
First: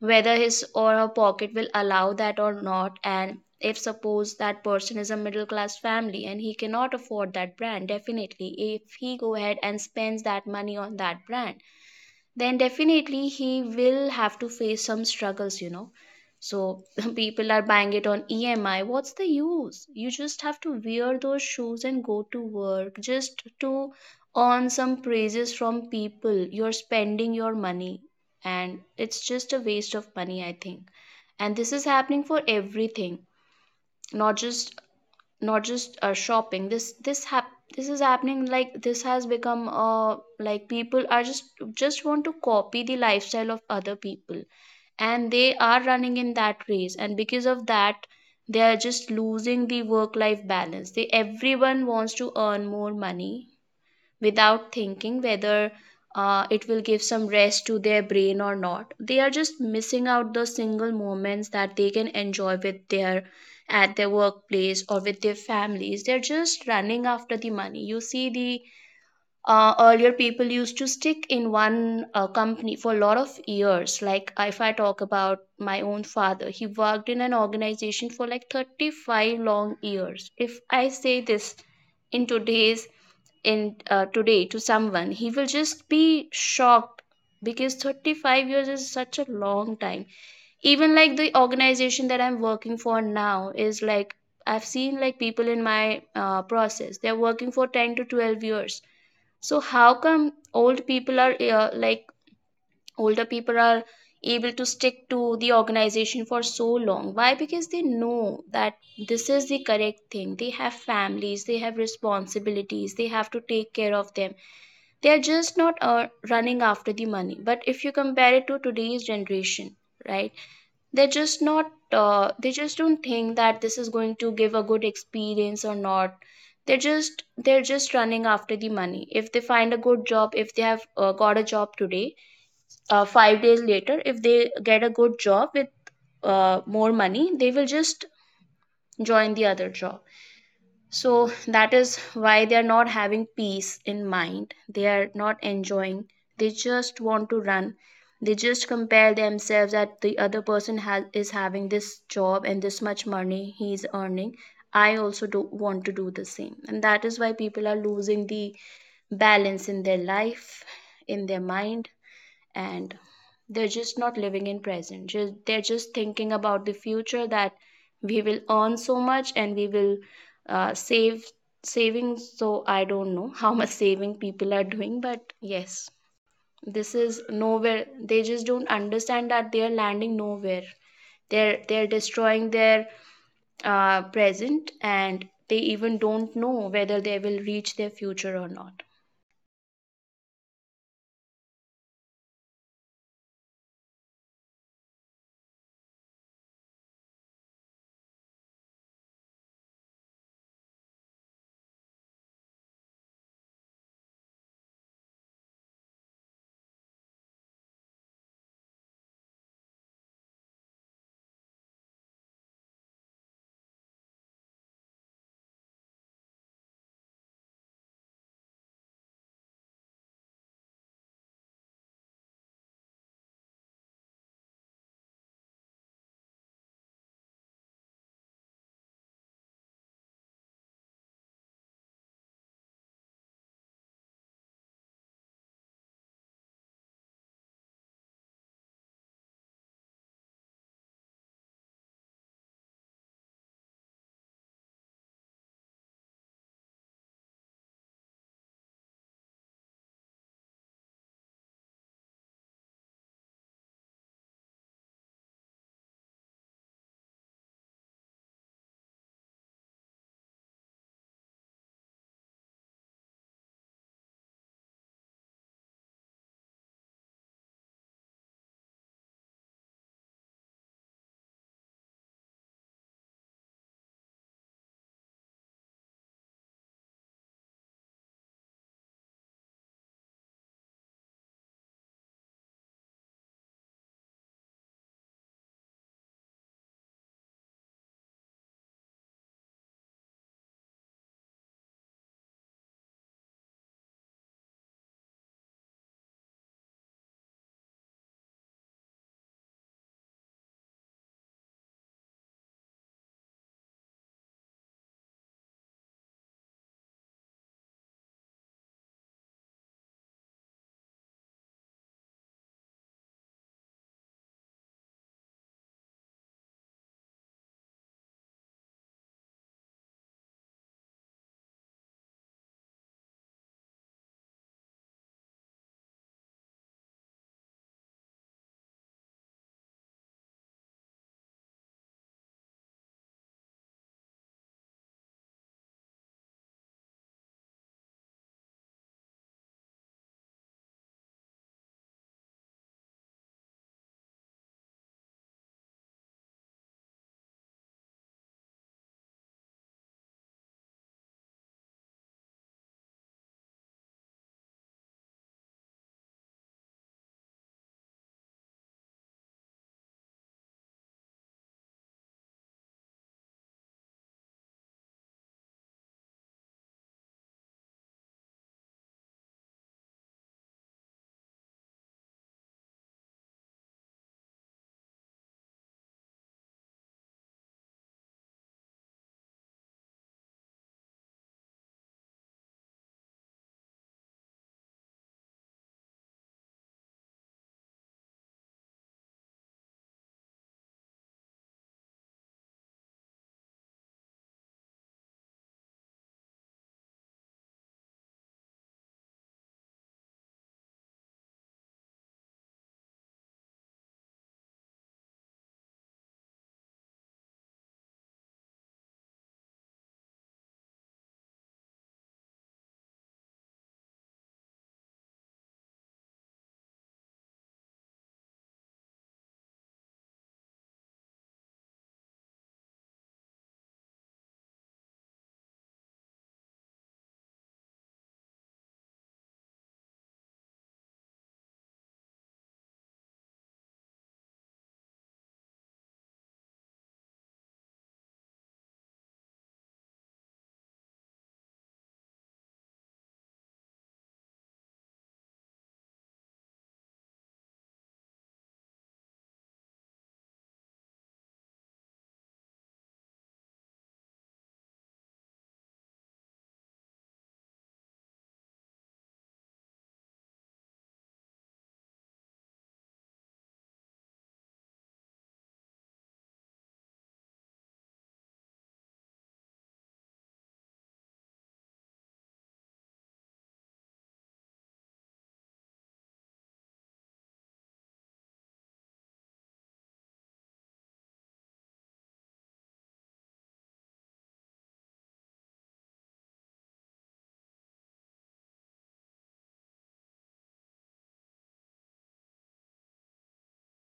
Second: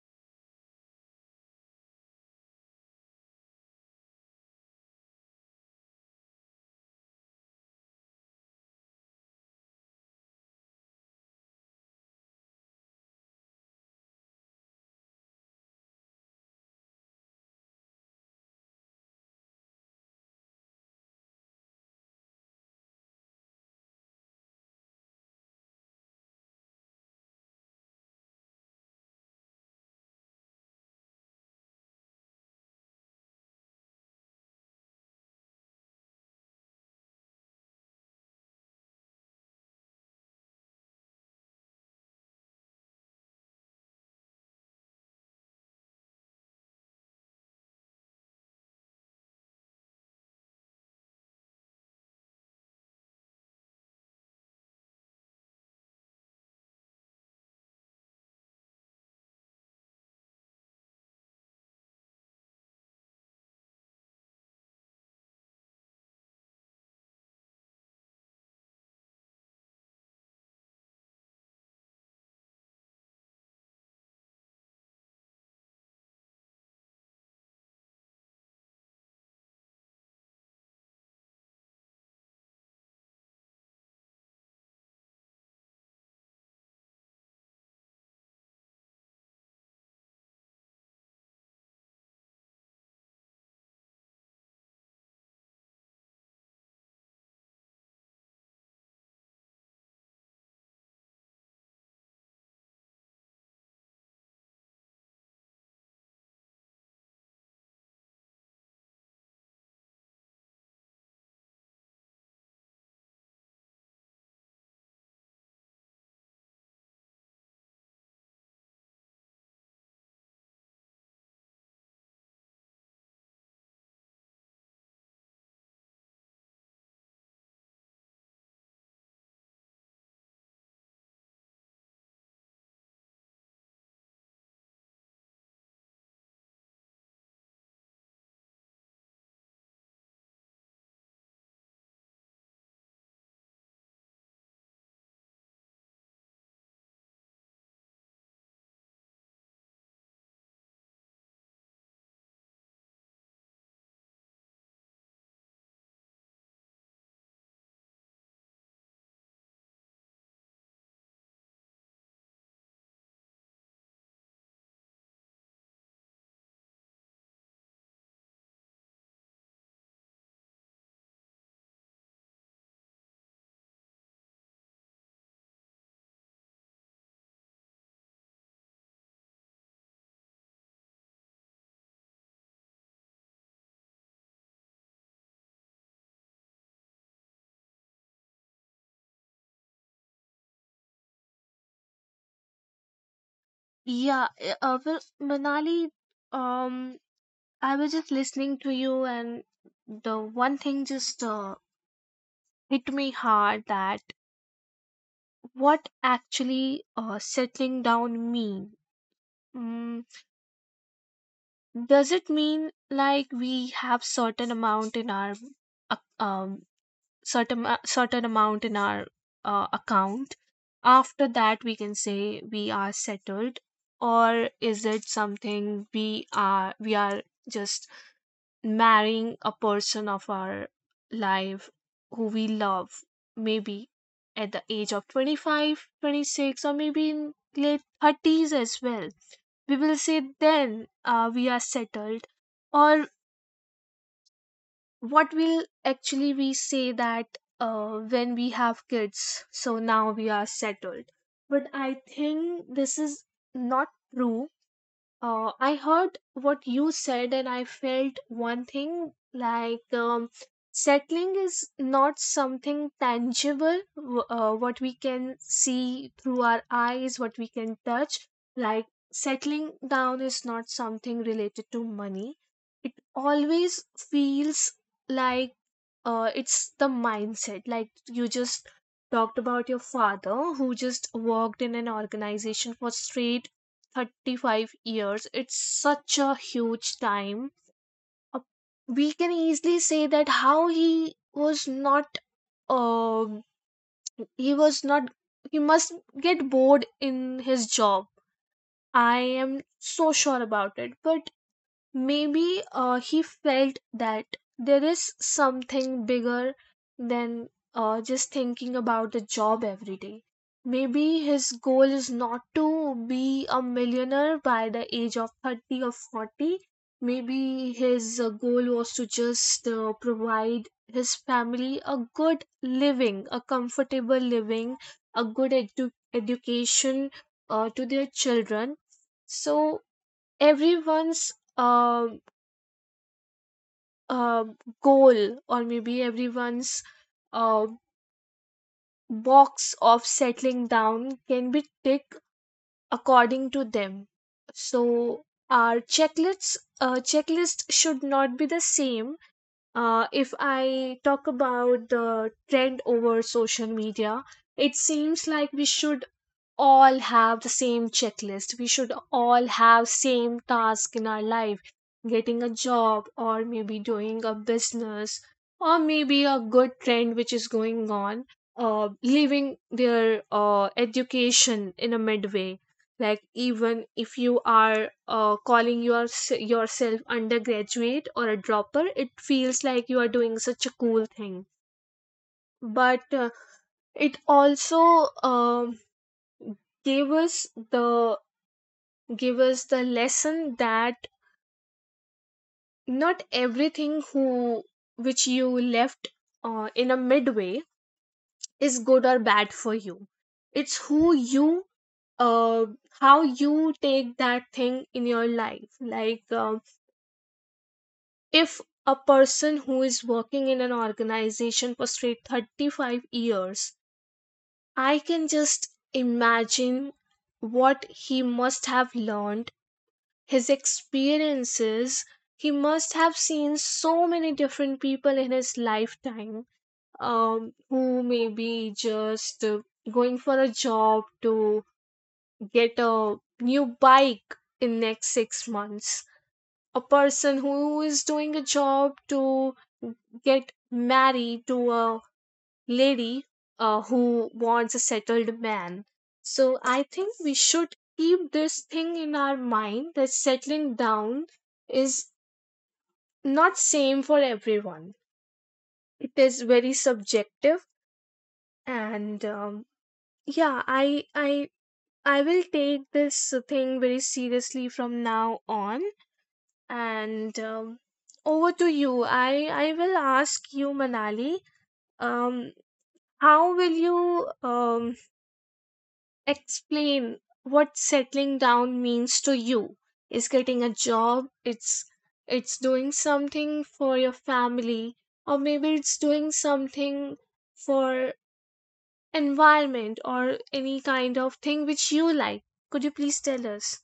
whether his or her pocket will allow that or not. And if suppose that person is a middle class family and he cannot afford that brand, definitely if he go ahead and spends that money on that brand, then definitely he will have to face some struggles, you know. So people are buying it on EMI. What's the use? You just have to wear those shoes and go to work just to earn some praises from people. You're spending your money, and it's just a waste of money, I think. And this is happening for everything, not just not just shopping. This is happening, like this has become, uh, like people are just want to copy the lifestyle of other people, and they are running in that race, and because of that they are just losing the work life balance. They, everyone wants to earn more money without thinking whether it will give some rest to their brain or not. They are just missing out the single moments that they can enjoy with their, at their workplace or with their families. They're just running after the money. You see the, earlier people used to stick in one company for a lot of years. Like if I talk about my own father, he worked in an organization for like 35 long years. If I say this in today's, in today, to someone, he will just be shocked because 35 years is such a long time. Even like the organization that I'm working for now is like I've seen like people in my process, they're working for 10 to 12 years. So how come old people are like older people are able to stick to the organization for so long? Why? Because they know that this is the correct thing. They have families, they have responsibilities, they have to take care of them. They are just not running after the money. But if you compare it to today's generation, right? They're just not, they just don't think that this is going to give a good experience or not. They're just running after the money. If they find a good job, if they have got a job today, 5 days later, if they get a good job with more money, they will just join the other job. So that is why they are not having peace in mind. They are not enjoying. They just want to run. They just compare themselves that the other person has is having this job and this much money he is earning. I also do want to do the same. And that is why people are losing the balance in their life, in their mind, and they're just not living in present. Just, they're just thinking about the future, that we will earn so much and we will save, savings. So I don't know how much saving people are doing, but yes, this is nowhere. They just don't understand that they are landing nowhere. They're destroying their present, and they even don't know whether they will reach their future or not. Yeah, well, Manali, um, I was just listening to you, and the one thing just hit me hard: that what actually settling down mean? mm, does it mean like we have certain amount in our ac- um, certain certain amount in our account, after that we can say we are settled? Or is it something we are just marrying a person of our life who we love, maybe at the age of 25, 26, or maybe in late 30s as well, we will say then we are settled? Or what will actually we say that when we have kids, so now we are settled? But I think this is not true. I heard what you said, and I felt one thing, like, settling is not something tangible, what we can see through our eyes, what we can touch. Like, settling down is not something related to money. It always feels like it's the mindset. Like, you just talked about your father who just worked in an organization for straight 35 years. It's such a huge time. Uh, We can easily say that how he was not, uh, he was not, he must get bored in his job. I am so sure about it. But maybe he felt that there is something bigger than just thinking about a job every day. Maybe his goal is not to be a millionaire by the age of 30 or 40. Maybe his goal was to just provide his family a good living, a comfortable living, a good education to their children. So, everyone's uh, goal, or maybe everyone's uh, box of settling down can be ticked according to them. So our checklist should not be the same. If I talk about the trend over social media, it seems like we should all have the same checklist, we should all have same task in our life: getting a job, or maybe doing a business, or maybe a good trend which is going on, leaving their education in a midway. Like, even if you are calling yourself undergraduate or a dropper, it feels like you are doing such a cool thing. But it also gave us the give us the lesson that not everything who which you left in a midway is good or bad for you. It's who you uh, how you take that thing in your life. Like, if a person who is working in an organization for straight 35 years, I can just imagine what he must have learned, his experiences. He must have seen so many different people in his lifetime, who may be just going for a job to get a new bike in next 6 months, a person who is doing a job to get married to a lady who wants a settled man. So, I think we should keep this thing in our mind: that settling down is not same for everyone. It is very subjective, and yeah, I will take this thing very seriously from now on. And over to you. I will ask you, Manali. Um, how will you explain what settling down means to you? Is getting a job, it's doing something for your family, or maybe it's doing something for environment, or any kind of thing which you like? Could you please tell us?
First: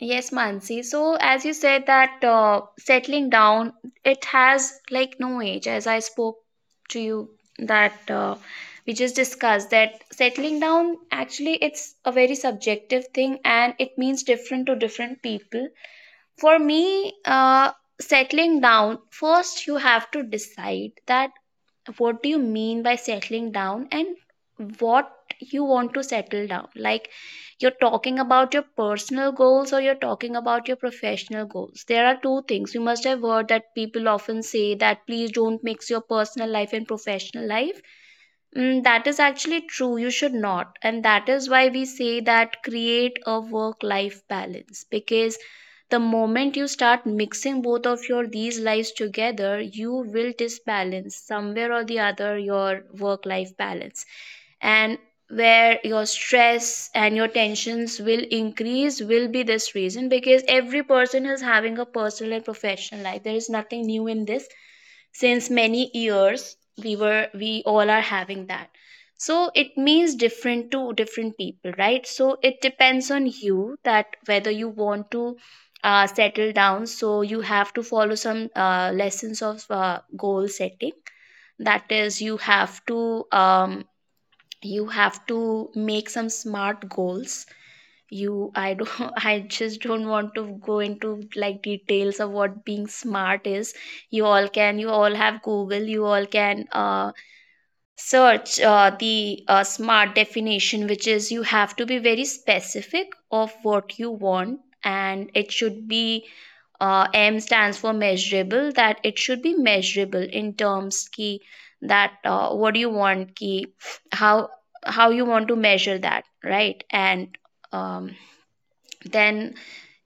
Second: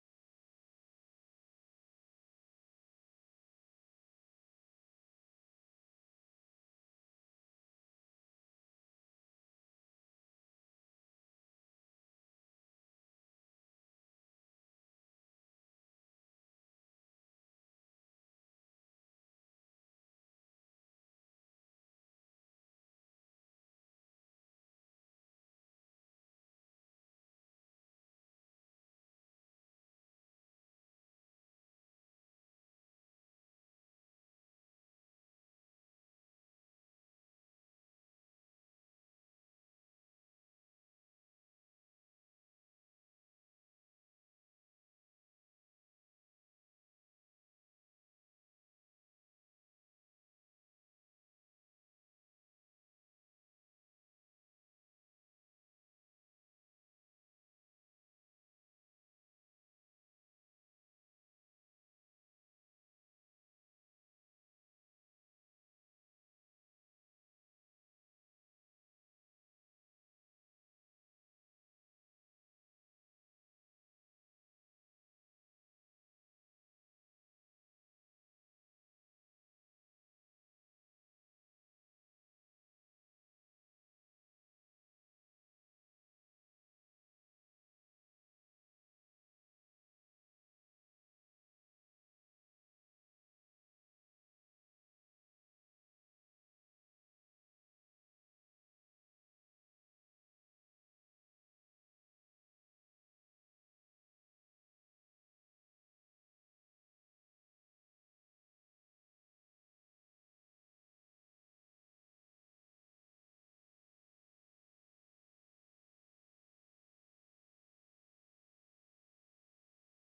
Yes, Mansi. So, as you said that settling down, it has like no age. As I spoke to you, that we just discussed that settling down actually, it's a very subjective thing, and it means different to different people. For me, settling down, first you have to decide that what do you mean by settling down and what you want to settle down. Like, you're talking about your personal goals or you're talking about your professional goals. There are two things you must have heard that people often say, that please don't mix your personal life and professional life. Mm, that is actually true. You should not. And that is why we say that create a work life balance, because the moment you start mixing both of your these lives together, you will disbalance somewhere or the other your work life balance. And where your stress and your tensions will increase will be this reason, because every person is having a personal and professional life. There is nothing new in this. Since many years we all are having that. So it means different to different people, right? So it depends on you that whether you want to settle down. So you have to follow some lessons of goal setting. That is, you have to make some smart goals. You i don't I just don't want to go into like details of what being smart is. You all can, you all have Google, you all can search the smart definition, which is you have to be very specific of what you want, and it should be, M stands for measurable, that it should be measurable in terms ki, that what do you want ki, how how you want to measure that, right? And um, then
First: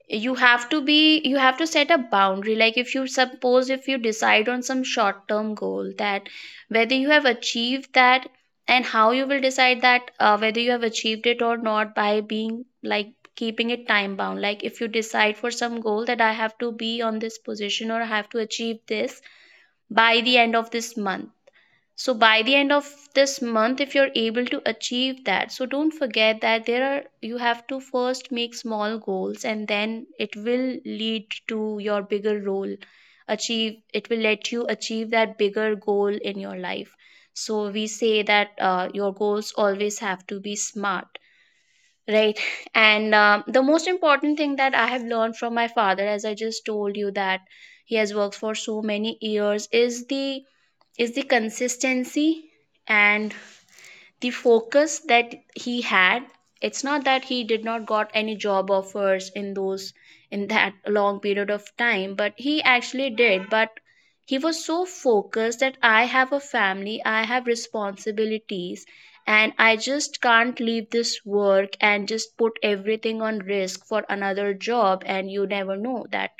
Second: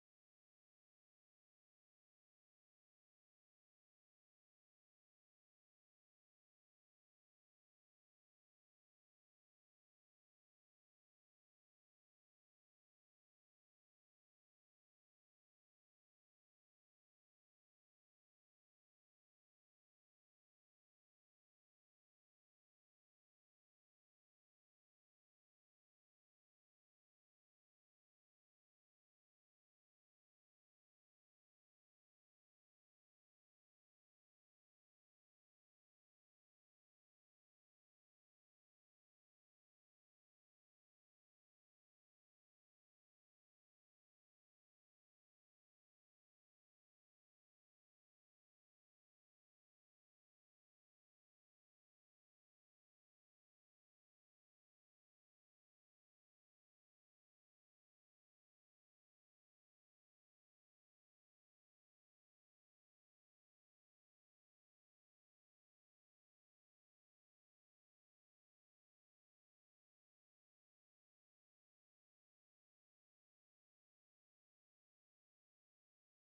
you have to be, you have to set a boundary. Like if you suppose, if you decide on some short term goal, that whether you have achieved that, and how you will decide that whether you have achieved it or not, by being like keeping it time bound. Like if you decide for some goal that I have to be on this position, or I have to achieve this by the end of this month. So by the end of this month, if you're able to achieve that, so don't forget that there are, you have to first make small goals, and then it will lead to your bigger role. Achieve, it will let you achieve that bigger goal in your life. So we say that your goals always have to be smart. Right. And the most important thing that I have learned from my father, as I just told you, that he has worked for so many years, is the, is the consistency, and the focus that he had. It's not that he did not got any job offers in those, in that long period of time, but he actually did. But he was so focused that I have a family, I have responsibilities, and I just can't leave this work and just put everything on risk for another job. And you never know that,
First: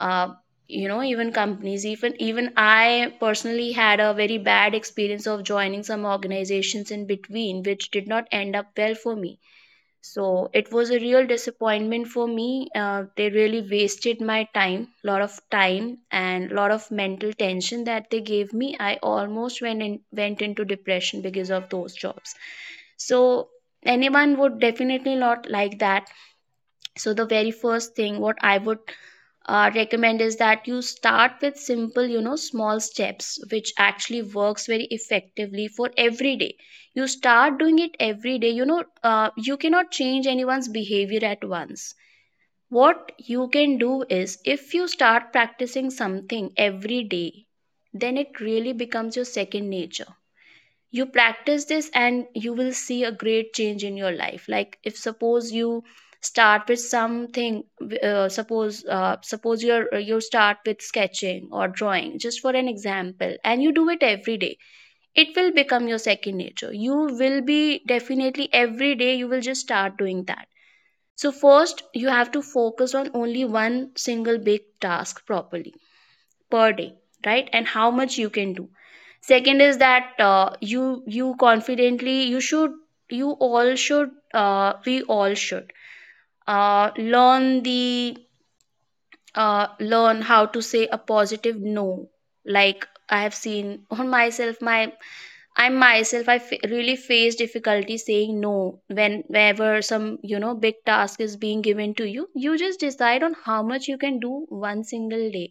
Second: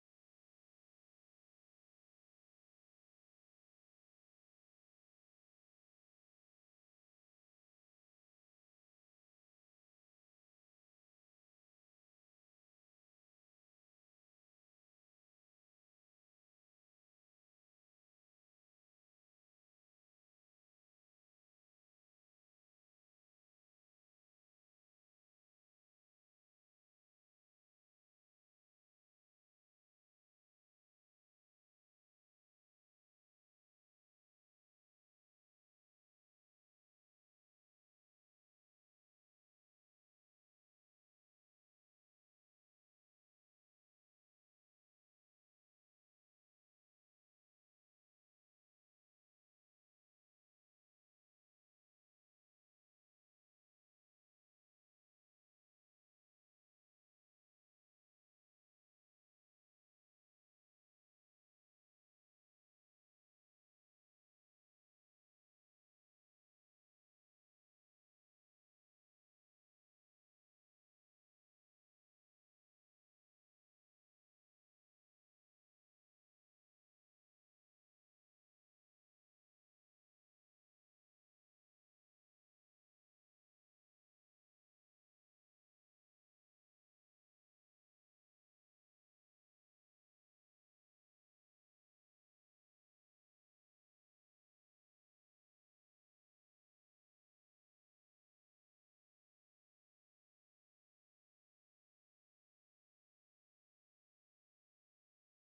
uh, you know, even companies, even I personally had a very bad experience of joining some organizations in between which did not end up well for me. So it was a real disappointment for me. They really wasted my time, lot of time, and lot of mental tension that they gave me. I almost went in, went into depression because of those jobs. So anyone would definitely not like that. So the very first thing what I would recommend is that you start with simple, you know, small steps, which actually works very effectively for every day. You start doing it every day, you know. You cannot change anyone's behavior at once. What you can do is if you start practicing something every day, then it really becomes your second nature. You practice this and you will see a great change in your life. Like if suppose you start with something, suppose, suppose you're, you start with sketching or drawing just for an example, and you do it every day, it will become your second nature. You will be, definitely every day you will just start doing that. So first you have to focus on only one single big task properly per day, right? And how much you can do. Second is that, you, you confidently you should, you all should, we all should learn the, learn how to say a positive no. Like I have seen on myself, my, I myself, I really face difficulty saying no. When whenever some, you know, big task is being given to you, you just decide on how much you can do one single day.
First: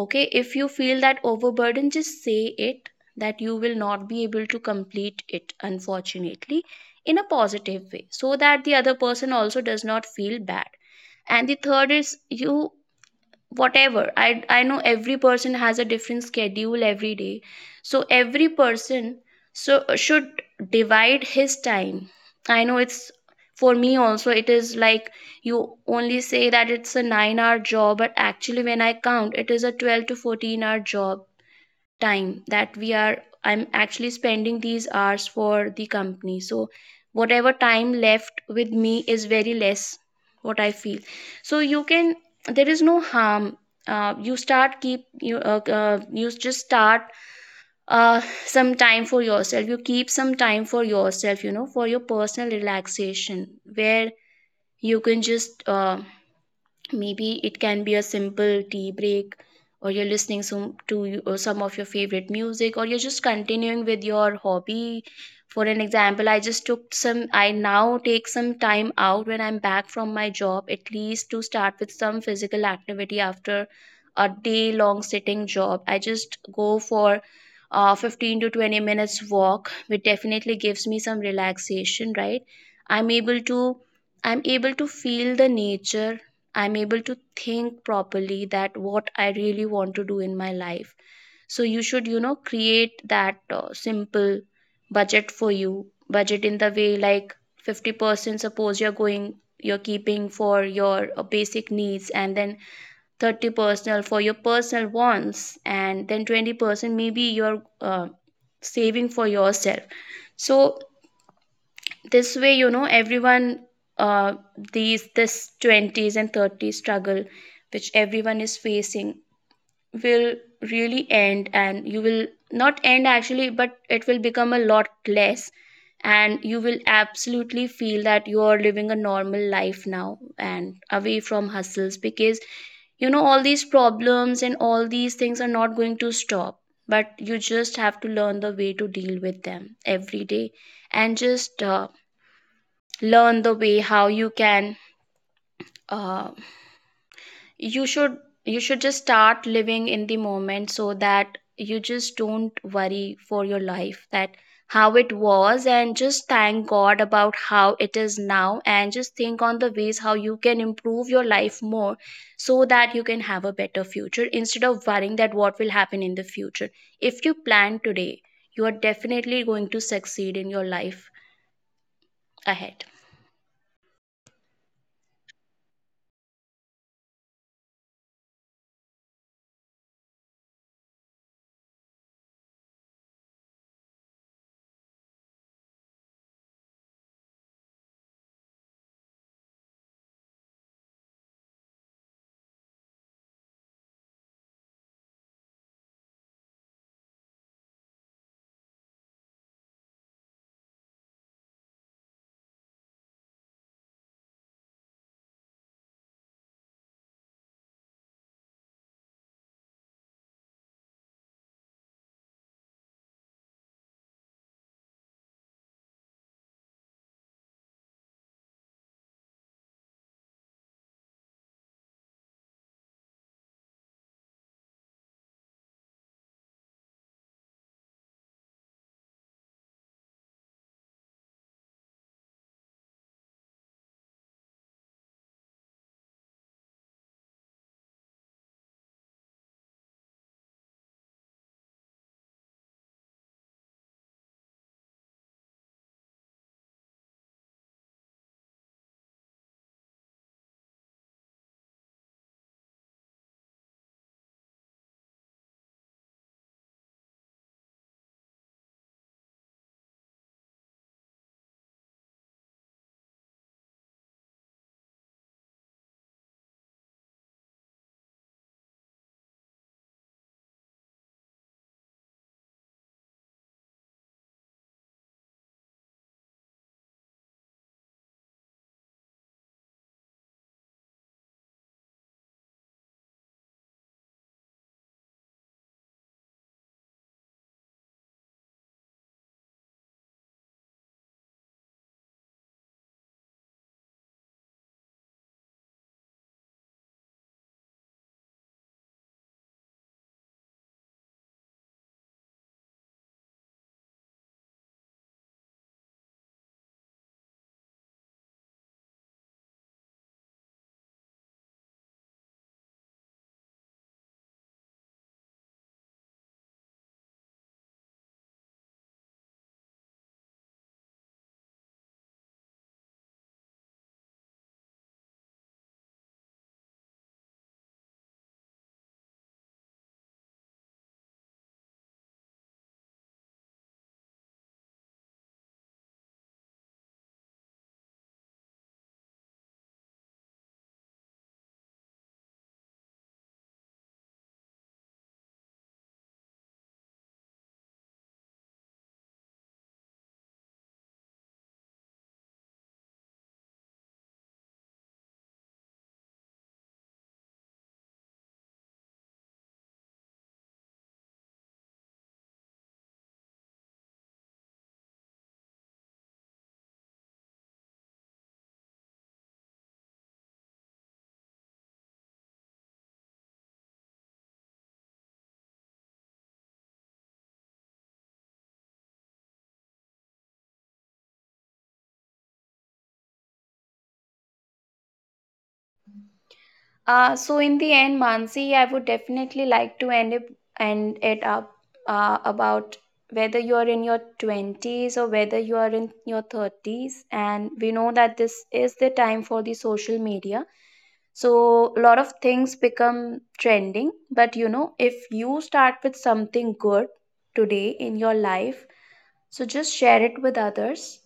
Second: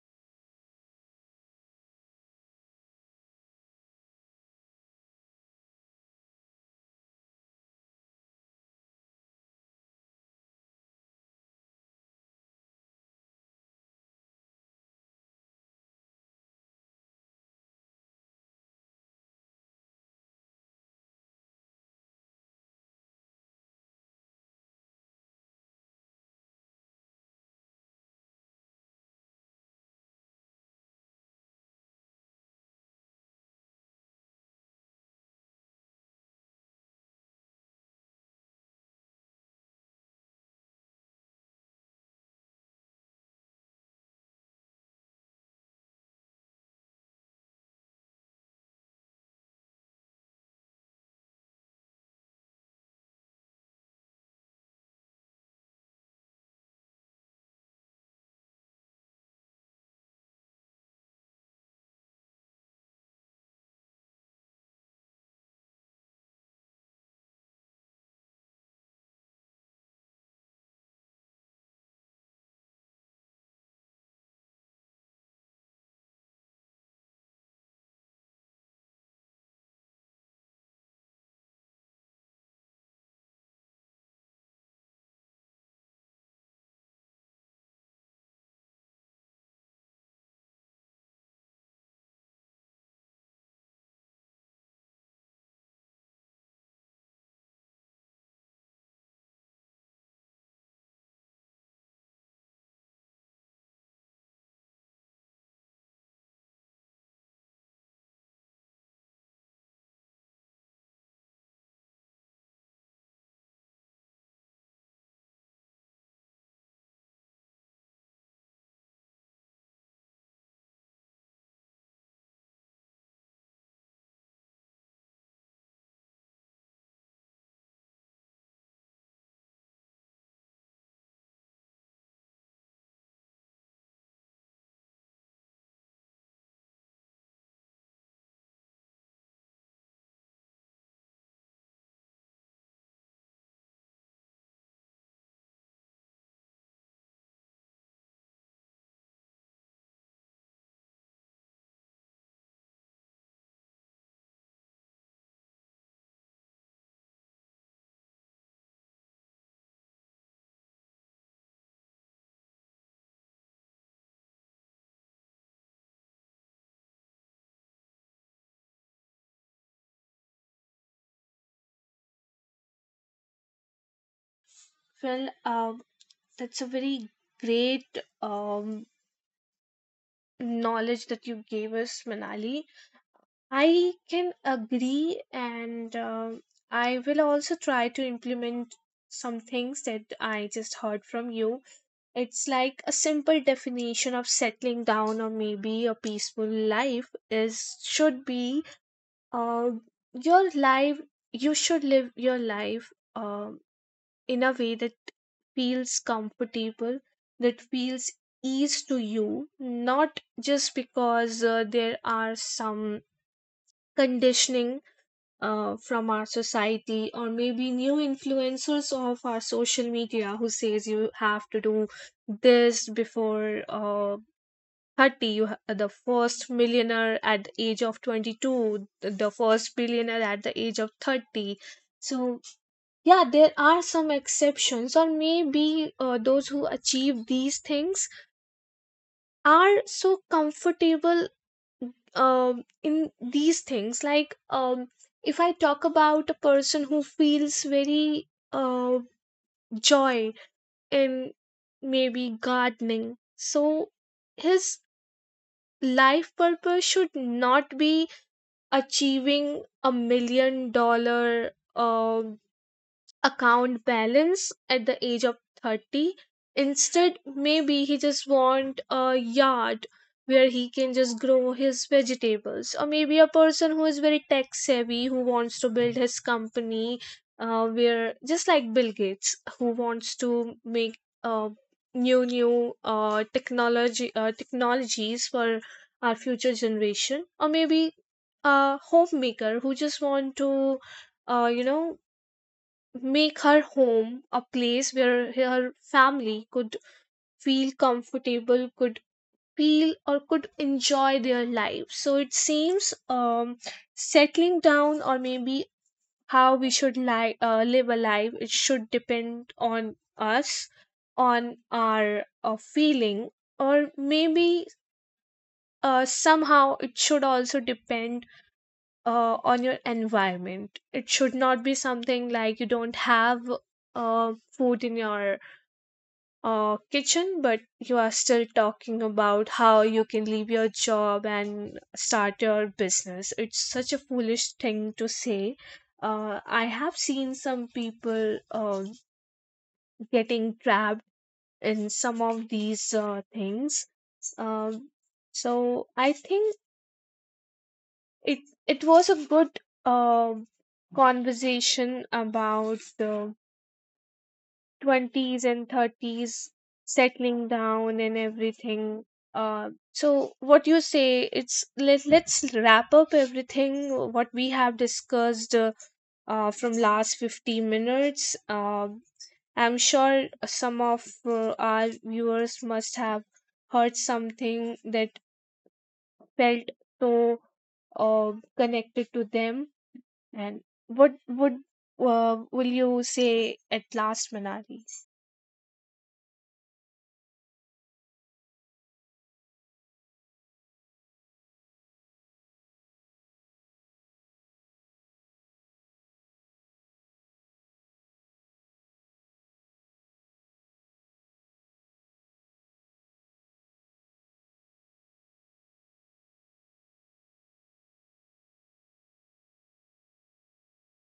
Okay, if you feel that overburden, just say it that you will not be able to complete it, unfortunately, in a positive way, so that the other person also does not feel bad. And the third is, you, whatever I know every person has a different schedule every day. So every person, so, should divide his time. I know it's, for me also it is like, you only say that it's a 9-hour job, but actually when I count, it is a 12 to 14 hour job. Time that we are, I'm actually spending these hours for the company. So whatever time left with me is very less, what I feel. So you can, there is no harm, you start keep you you just start uh, some time for yourself. You keep some time for yourself, you know, for your personal relaxation, where you can just maybe it can be a simple tea break, or you're listening some to you-, or some of your favorite music, or you're just continuing with your hobby. For an example, I just took some, I now take some time out when I'm back from my job, at least to start with some physical activity. After a day long sitting job, I just go for 15 to 20 minutes walk, which definitely gives me some relaxation, right? I'm able to, I'm able to feel the nature. I'm able to think properly that what I really want to do in my life. So you should, you know, create that simple budget for you. Budget in the way like 50% suppose you're going, you're keeping for your basic needs, and then 30% for your personal wants, and then 20% maybe you're saving for yourself. So this way, you know, everyone, uh these, this 20s and 30s struggle, which everyone is facing, will really end. And you will not end, actually, but it will become a lot less. And you will absolutely feel that you are living a normal life now, and away from hustles, because, you know, all these problems and all these things are not going to stop. But you just have to learn the way to deal with them every day. And just learn the way how you can, uh, you should, you should just start living in the moment, so that you just don't worry for your life, that how it was, and just thank god about how it is now, and just think on the ways how you can improve your life more, so that you can have a better future, instead of worrying that what will happen in the future. If you plan today, you are definitely going to succeed in your life ahead. Well, that's a very great knowledge that you gave us, Manali. I can agree, and I will also try to implement some things that I just heard from you. It's like a simple definition of settling down, or maybe a peaceful life, is should be uh, your life. You should live your life um in a way that feels comfortable, that feels ease to you, not just because there are some conditioning from our society or maybe new influencers of our social media who says you have to do this before 30. The first millionaire at the age of 22, the first billionaire at the age of 30. So yeah, there are some exceptions, or maybe those who achieve these things are so comfortable um in these things. Like, um if I talk about a person who feels very uh joy in, maybe, gardening, so his life purpose should not be achieving a million dollar um account balance at the age of 30. Instead, maybe he just want a yard where he can just grow his vegetables. Or maybe a person who is very tech savvy, who wants to build his company, where, just like Bill Gates, who wants to make uh, new new technology, technologies for our future generation. Or maybe a homemaker who just want to, uh, make her home a place where her family could feel comfortable, could feel or could enjoy their life. So it seems, settling down, or maybe how we should live a life, it should depend on us, on our feeling, or maybe somehow it should also depend on your environment. It should not be something like you don't have food in your kitchen, but you are still talking about how you can leave your job and start your business. It's such a foolish thing to say. I have seen some people getting trapped in some of these things. Um, so I think it it was a good um conversation about the 20s and 30s, settling down and everything. So what you say, it's let's wrap up everything what we have discussed, from last 50 minutes. I'm sure some of our viewers must have heard something that felt so uh, connected to them. And what would will you say at last, Manali? So in the end, Mansi, I would definitely like to end it up about whether you are in your 20s, or whether you are in your 30s. And we know that this is the time for the social media. So a lot of things become trending. But you know, if you start with something good today in your life, so just share it with others,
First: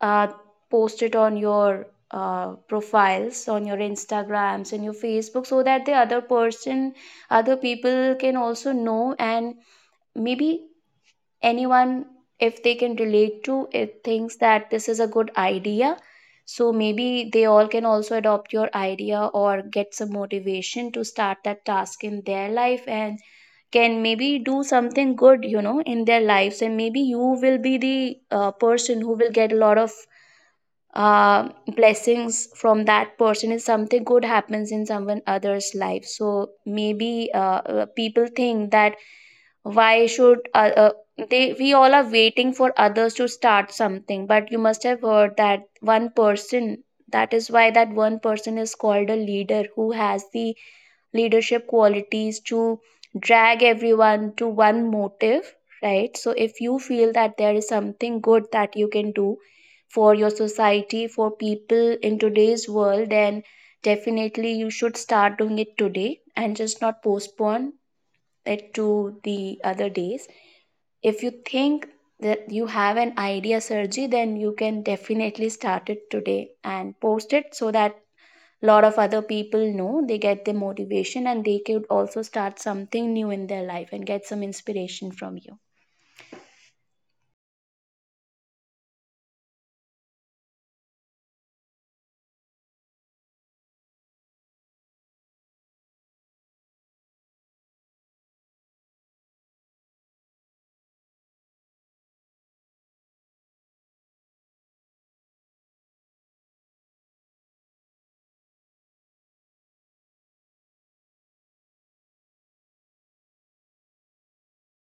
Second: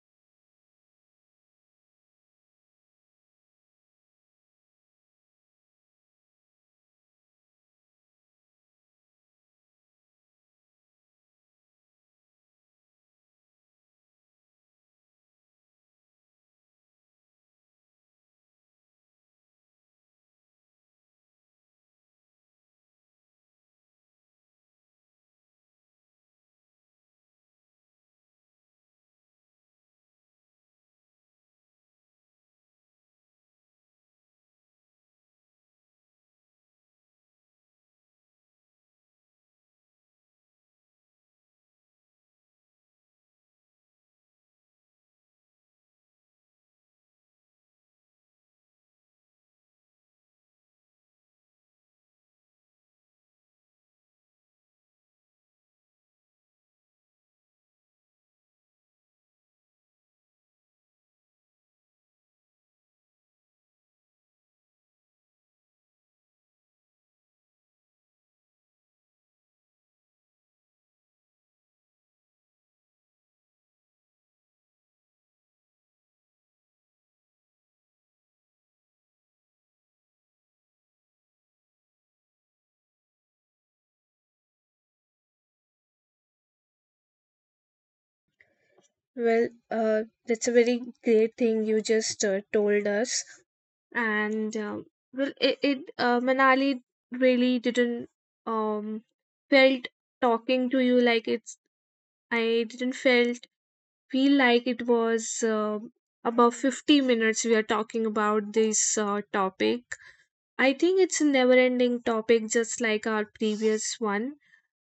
uh, post it on your profiles, on your Instagrams and your Facebook, so that the other person, other people can also know. And maybe anyone, if they can relate to it, thinks that this is a good idea. So maybe they all can also adopt your idea, or get some motivation to start that task in their life, and can maybe do something good, you know, in their lives. And maybe you will be the person who will get a lot of uh, blessings from that person. Is something good happens in someone other's life, so maybe people think that why should they, we all are waiting for others to start something. But you must have heard that one person, that is why that one person is called a leader, who has the leadership qualities to drag everyone to one motive. Right. So if you feel that there is something good that you can do for your society, for people in today's world, then definitely you should start doing it today, and just not postpone it to the other days. If you think that you have an idea, Sergi, then you can definitely start it today and post it, so that a lot of other people know, they get the motivation, and they could also start something new in their life, and get some inspiration from you. Well, that's a very great thing you just told us. And well, it Manali, really didn't um felt talking to you like it's. I didn't felt feel like it was about 50 minutes we are talking about this topic. I think it's a never-ending topic, just like our previous one,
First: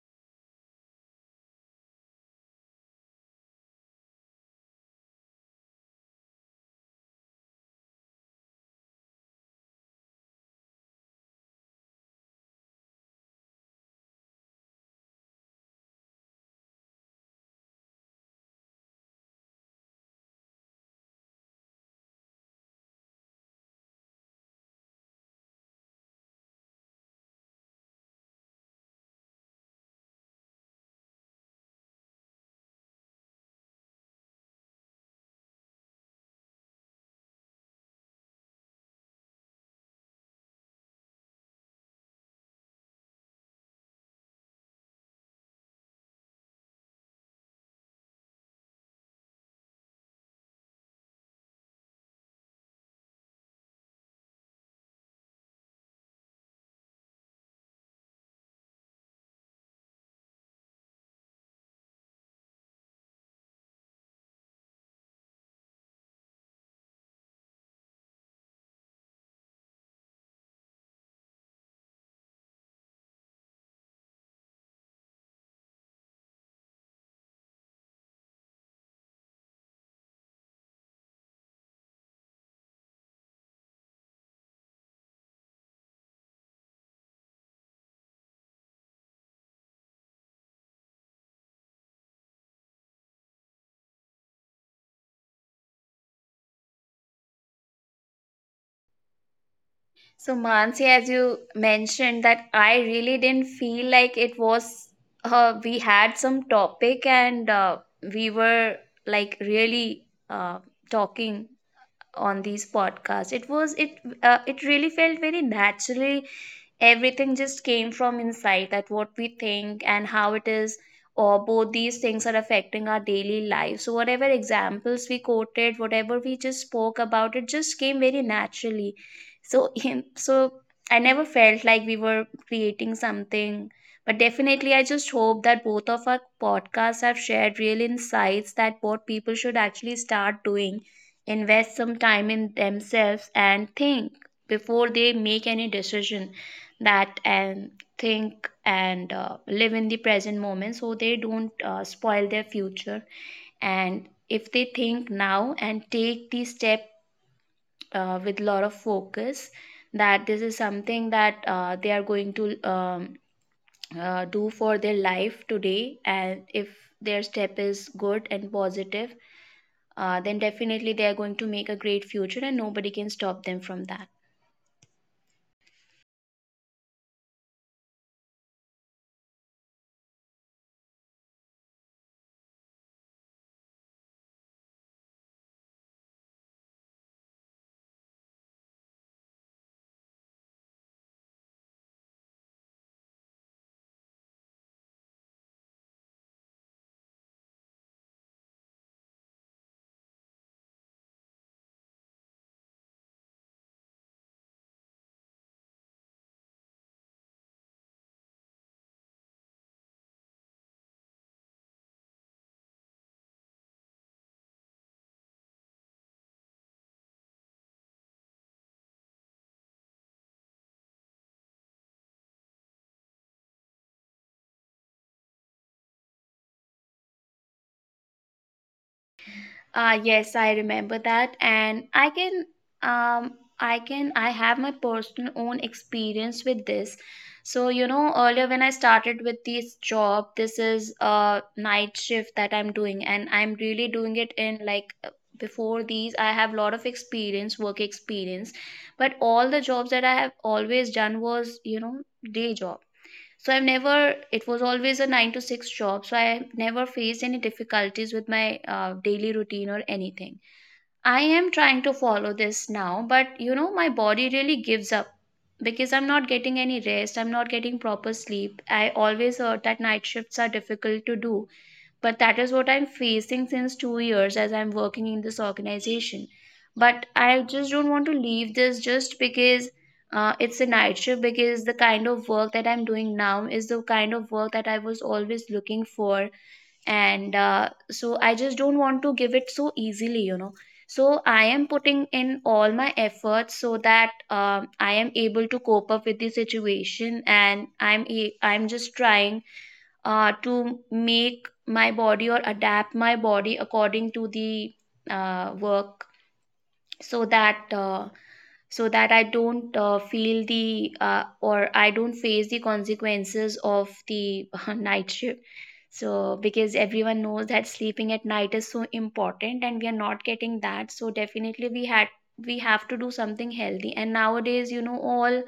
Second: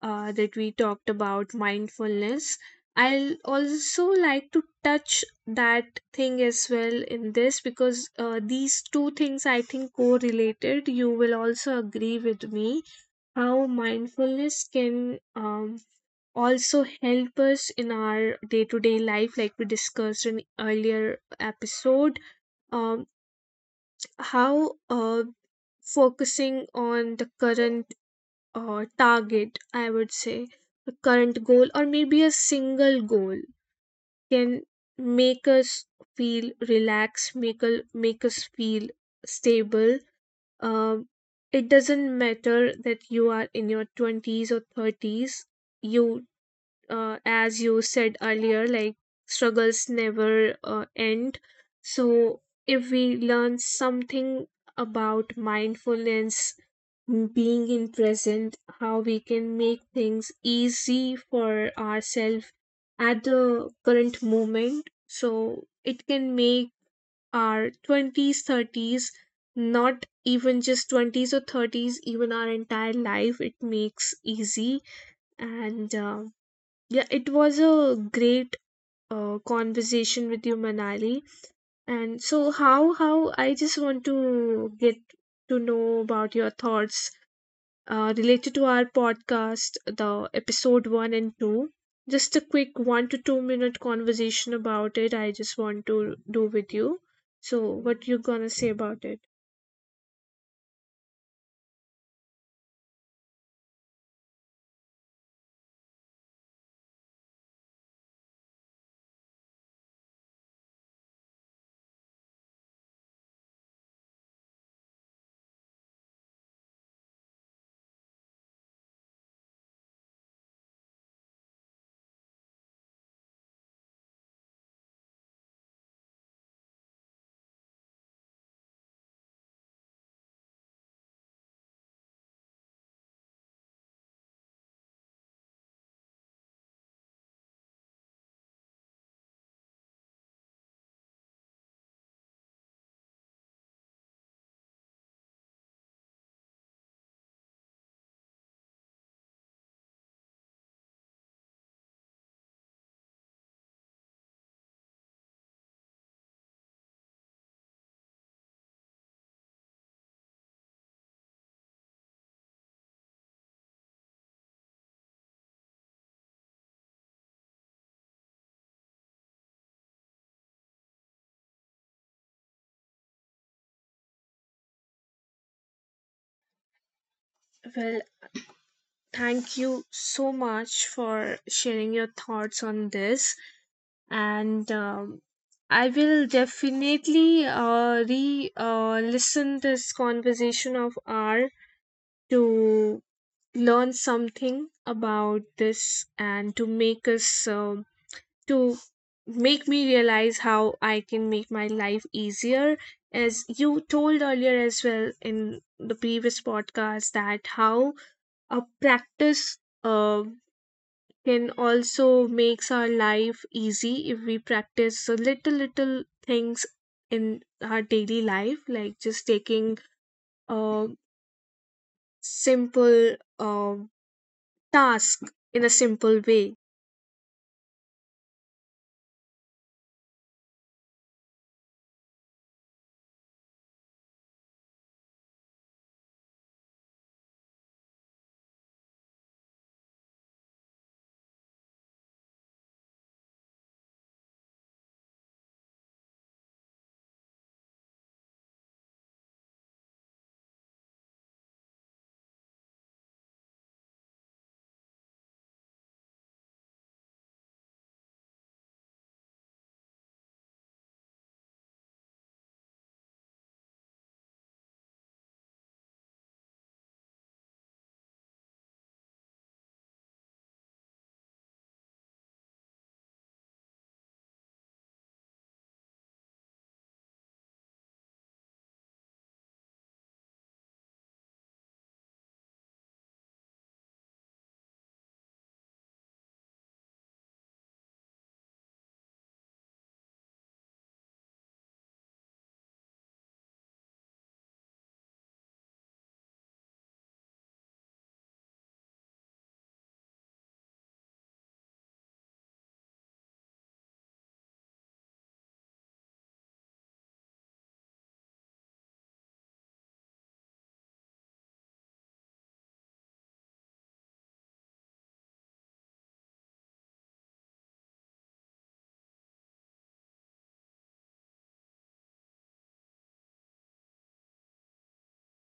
that we talked about mindfulness. I'll also like to touch that thing as well in this, because these two things I think correlated. You will also agree with me how mindfulness can, also help us in our day to day life, like we discussed in earlier episode. Um, how Focusing on the current or target, I would say, a current goal or maybe a single goal, can make us feel relaxed, make us feel stable. Um, it doesn't matter that you are in your 20s or 30s. You, as you said earlier, like struggles never end. So if we learn something about mindfulness, being in present, how we can make things easy for ourselves at the current moment. So it can make our 20s, 30s, not even just 20s or 30s, even our entire life, it makes easy. And yeah, it was a great conversation with you, Manali. And so, how I just want to get to know about your thoughts related to our podcast, the episode one and two. Just a quick one to two minute conversation about it, I just want to do with you. So, what you gonna say about it? So, Mansi, as you mentioned, that I really didn't feel like it was, we had some topic and we were like really talking on these podcasts. It was it really felt very naturally. Everything just came from inside, that what we think and how it is or both these things are affecting our daily life. So whatever examples we quoted, whatever we just spoke about, it just came very naturally. So so I never felt like we were creating something, but definitely I just hope that both of our podcasts have shared real insights, that what people should actually start doing: invest some time in themselves and think before they make any decision. That and think and live in the present moment, so they don't spoil their future. And if they think now and take the step with lot of focus, that this is something that they are going to do for their life today, and if their step is good and positive, then definitely they are going to make a great future and nobody can stop them from that. Well, thank you so much for sharing your thoughts on this, and I will definitely re listen this conversation of R to learn something about this, and to make us, to make me realize how I can make my life easier. As you told earlier as well in the previous podcast, that how a practice can also makes our life easy, if we practice the little little things in our daily life, like just taking a simple task in a simple way. Yes, I remember that, and um, I have my personal own experience with this. So you know, earlier when I started with this job, this is a night shift that I'm doing, and I'm really doing it in like before these. I have a lot of experience, work experience, but all the jobs that I have always done was, you know, day job. So I've never, it was always a nine to six job. So I never faced any difficulties with my daily routine or anything. I am trying to follow this now, but you know, my body really gives up because I'm not getting any rest. I'm not getting proper sleep. I always heard that night shifts are difficult to do, but that is what I'm facing since 2 years as I'm working in this organization. But I just don't want to leave this, just because it's a night shift, because the kind of work that I'm doing now is the kind of work that I was always looking for. And uh, so I just don't want to give it so easily, you know. So I am putting in all my efforts so that I am able to cope up with the situation, and I'm just trying to make my body, or adapt my body according to the work, so that so that I don't feel the or I don't face the consequences of the night shift. So because everyone knows that sleeping at night is so important and we are not getting that, so definitely we have to do something healthy. And nowadays, you know, all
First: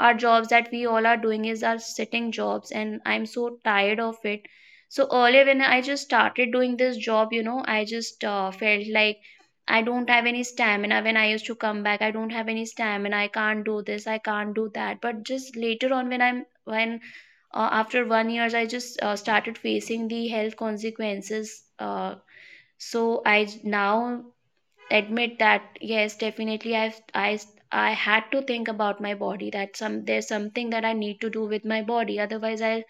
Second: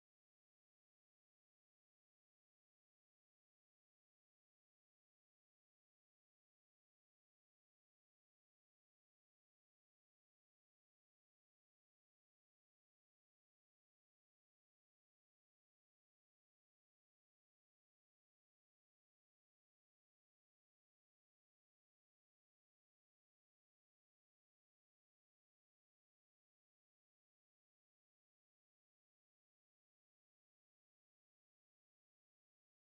our jobs that we all are doing is our sitting jobs, and I'm so tired of it. So earlier when I just started doing this job, you know, I just felt like I don't have any stamina. When I used to come back, I don't have any stamina, I can't do this, I can't do that. But just later on, when I'm when after one years I just started facing the health consequences. So now admit that yes, definitely, I had to think about my body, that some there's something that I need to do with my body, otherwise I'll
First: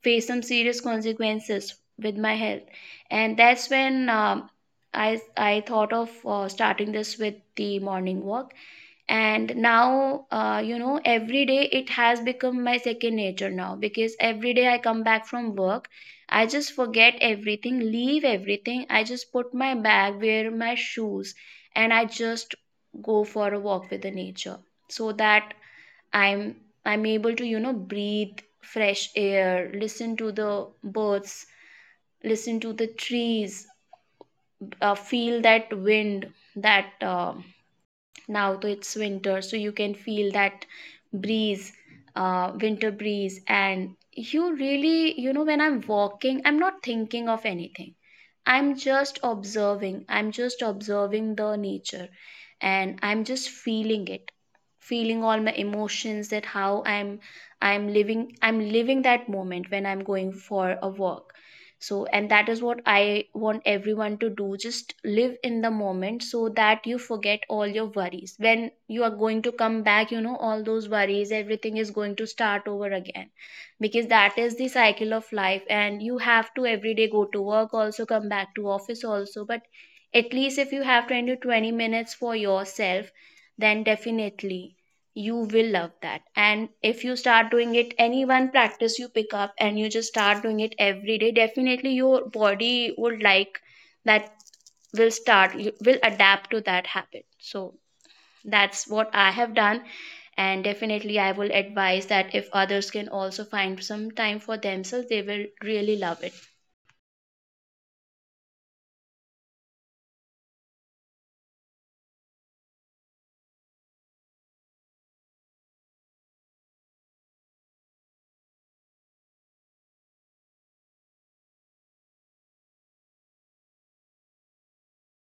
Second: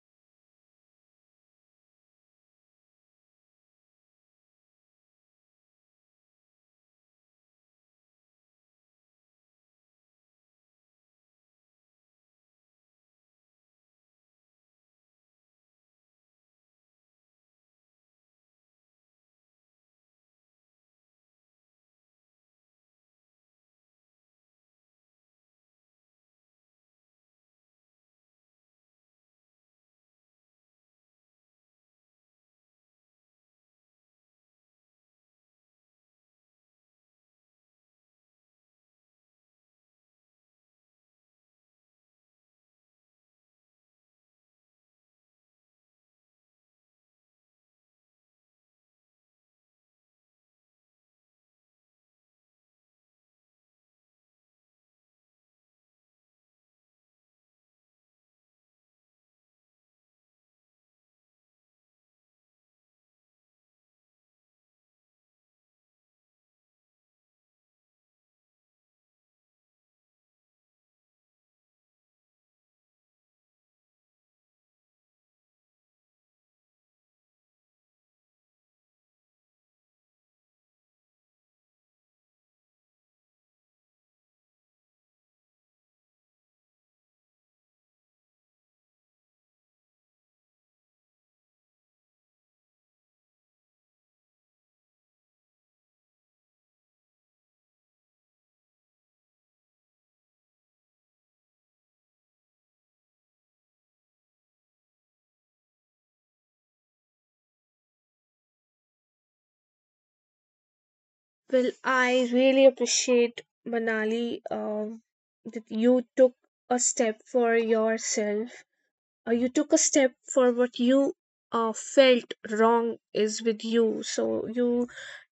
face some serious consequences with my health. And that's when I thought of starting this with the morning walk. And now you know, every day it has become my second nature now, because every day I come back from work, I just forget everything, leave everything, I just put my bag, wear my shoes, and I just go for a walk with the nature. So that I'm able to, you know, breathe fresh air, listen to the birds, listen to the trees, feel that wind. That now, though it's winter, so you can feel that breeze, winter breeze. And you really, you know, when I'm walking, I'm not thinking of anything. I'm just observing the nature, and I'm just feeling it, feeling all my emotions, that how I'm living that moment when I'm going for a walk. So, and that is what I want everyone to do: just live in the moment, so that you forget all your worries. When you are going to come back, you know, all those worries, everything is going to start over again, because that is the cycle of life, and you have to every day go to work also, come back to office also. But at least if you have 20 to 20 minutes for yourself, then definitely you will love that. And if you start doing it, any one practice you pick up and you just start doing it every day, definitely your body would like that, will start, you will adapt to that habit. So that's what I have done, and definitely I will advise that if others can also find some time for themselves, they will really love it. Well, I really appreciate Manali, that you took a step for yourself. You took a step for what you felt wrong is with you. So you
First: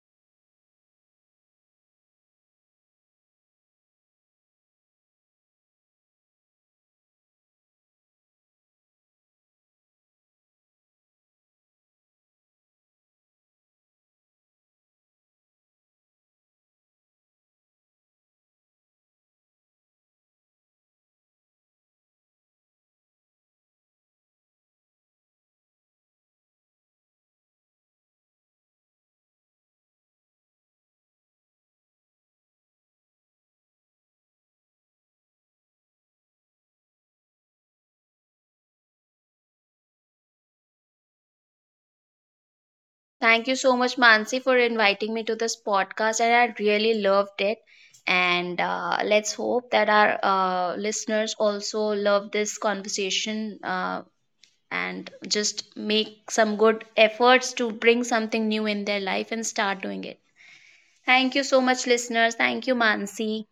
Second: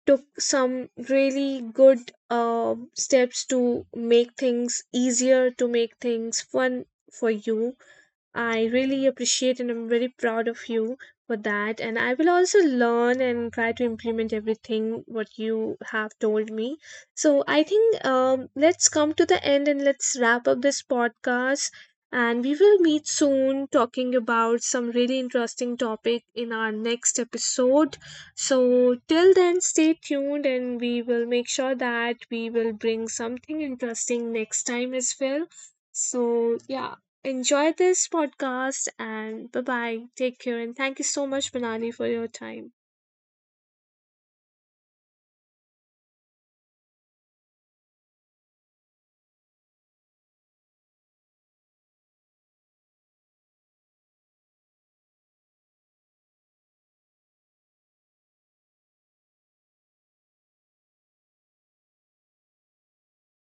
took some really good steps to make things easier, to make things fun for you. I really appreciate and I'm very proud of you for that. And I will also learn and try to implement everything what you have told me. So I think, let's come to the end and let's wrap up this podcast. And we will meet soon, talking about some really interesting topic in our next episode. So till then, stay tuned, and we will make sure that we will bring something interesting next time as well. So yeah, enjoy this podcast and bye bye. Take care and thank you so much, Banani, for your time. Thank you so much, Mansi, for inviting me to this podcast, and I really loved it. And let's hope that our listeners also love this conversation, and just make some good efforts to bring something new in their life and start doing it. Thank you so much, listeners. Thank you, Mansi.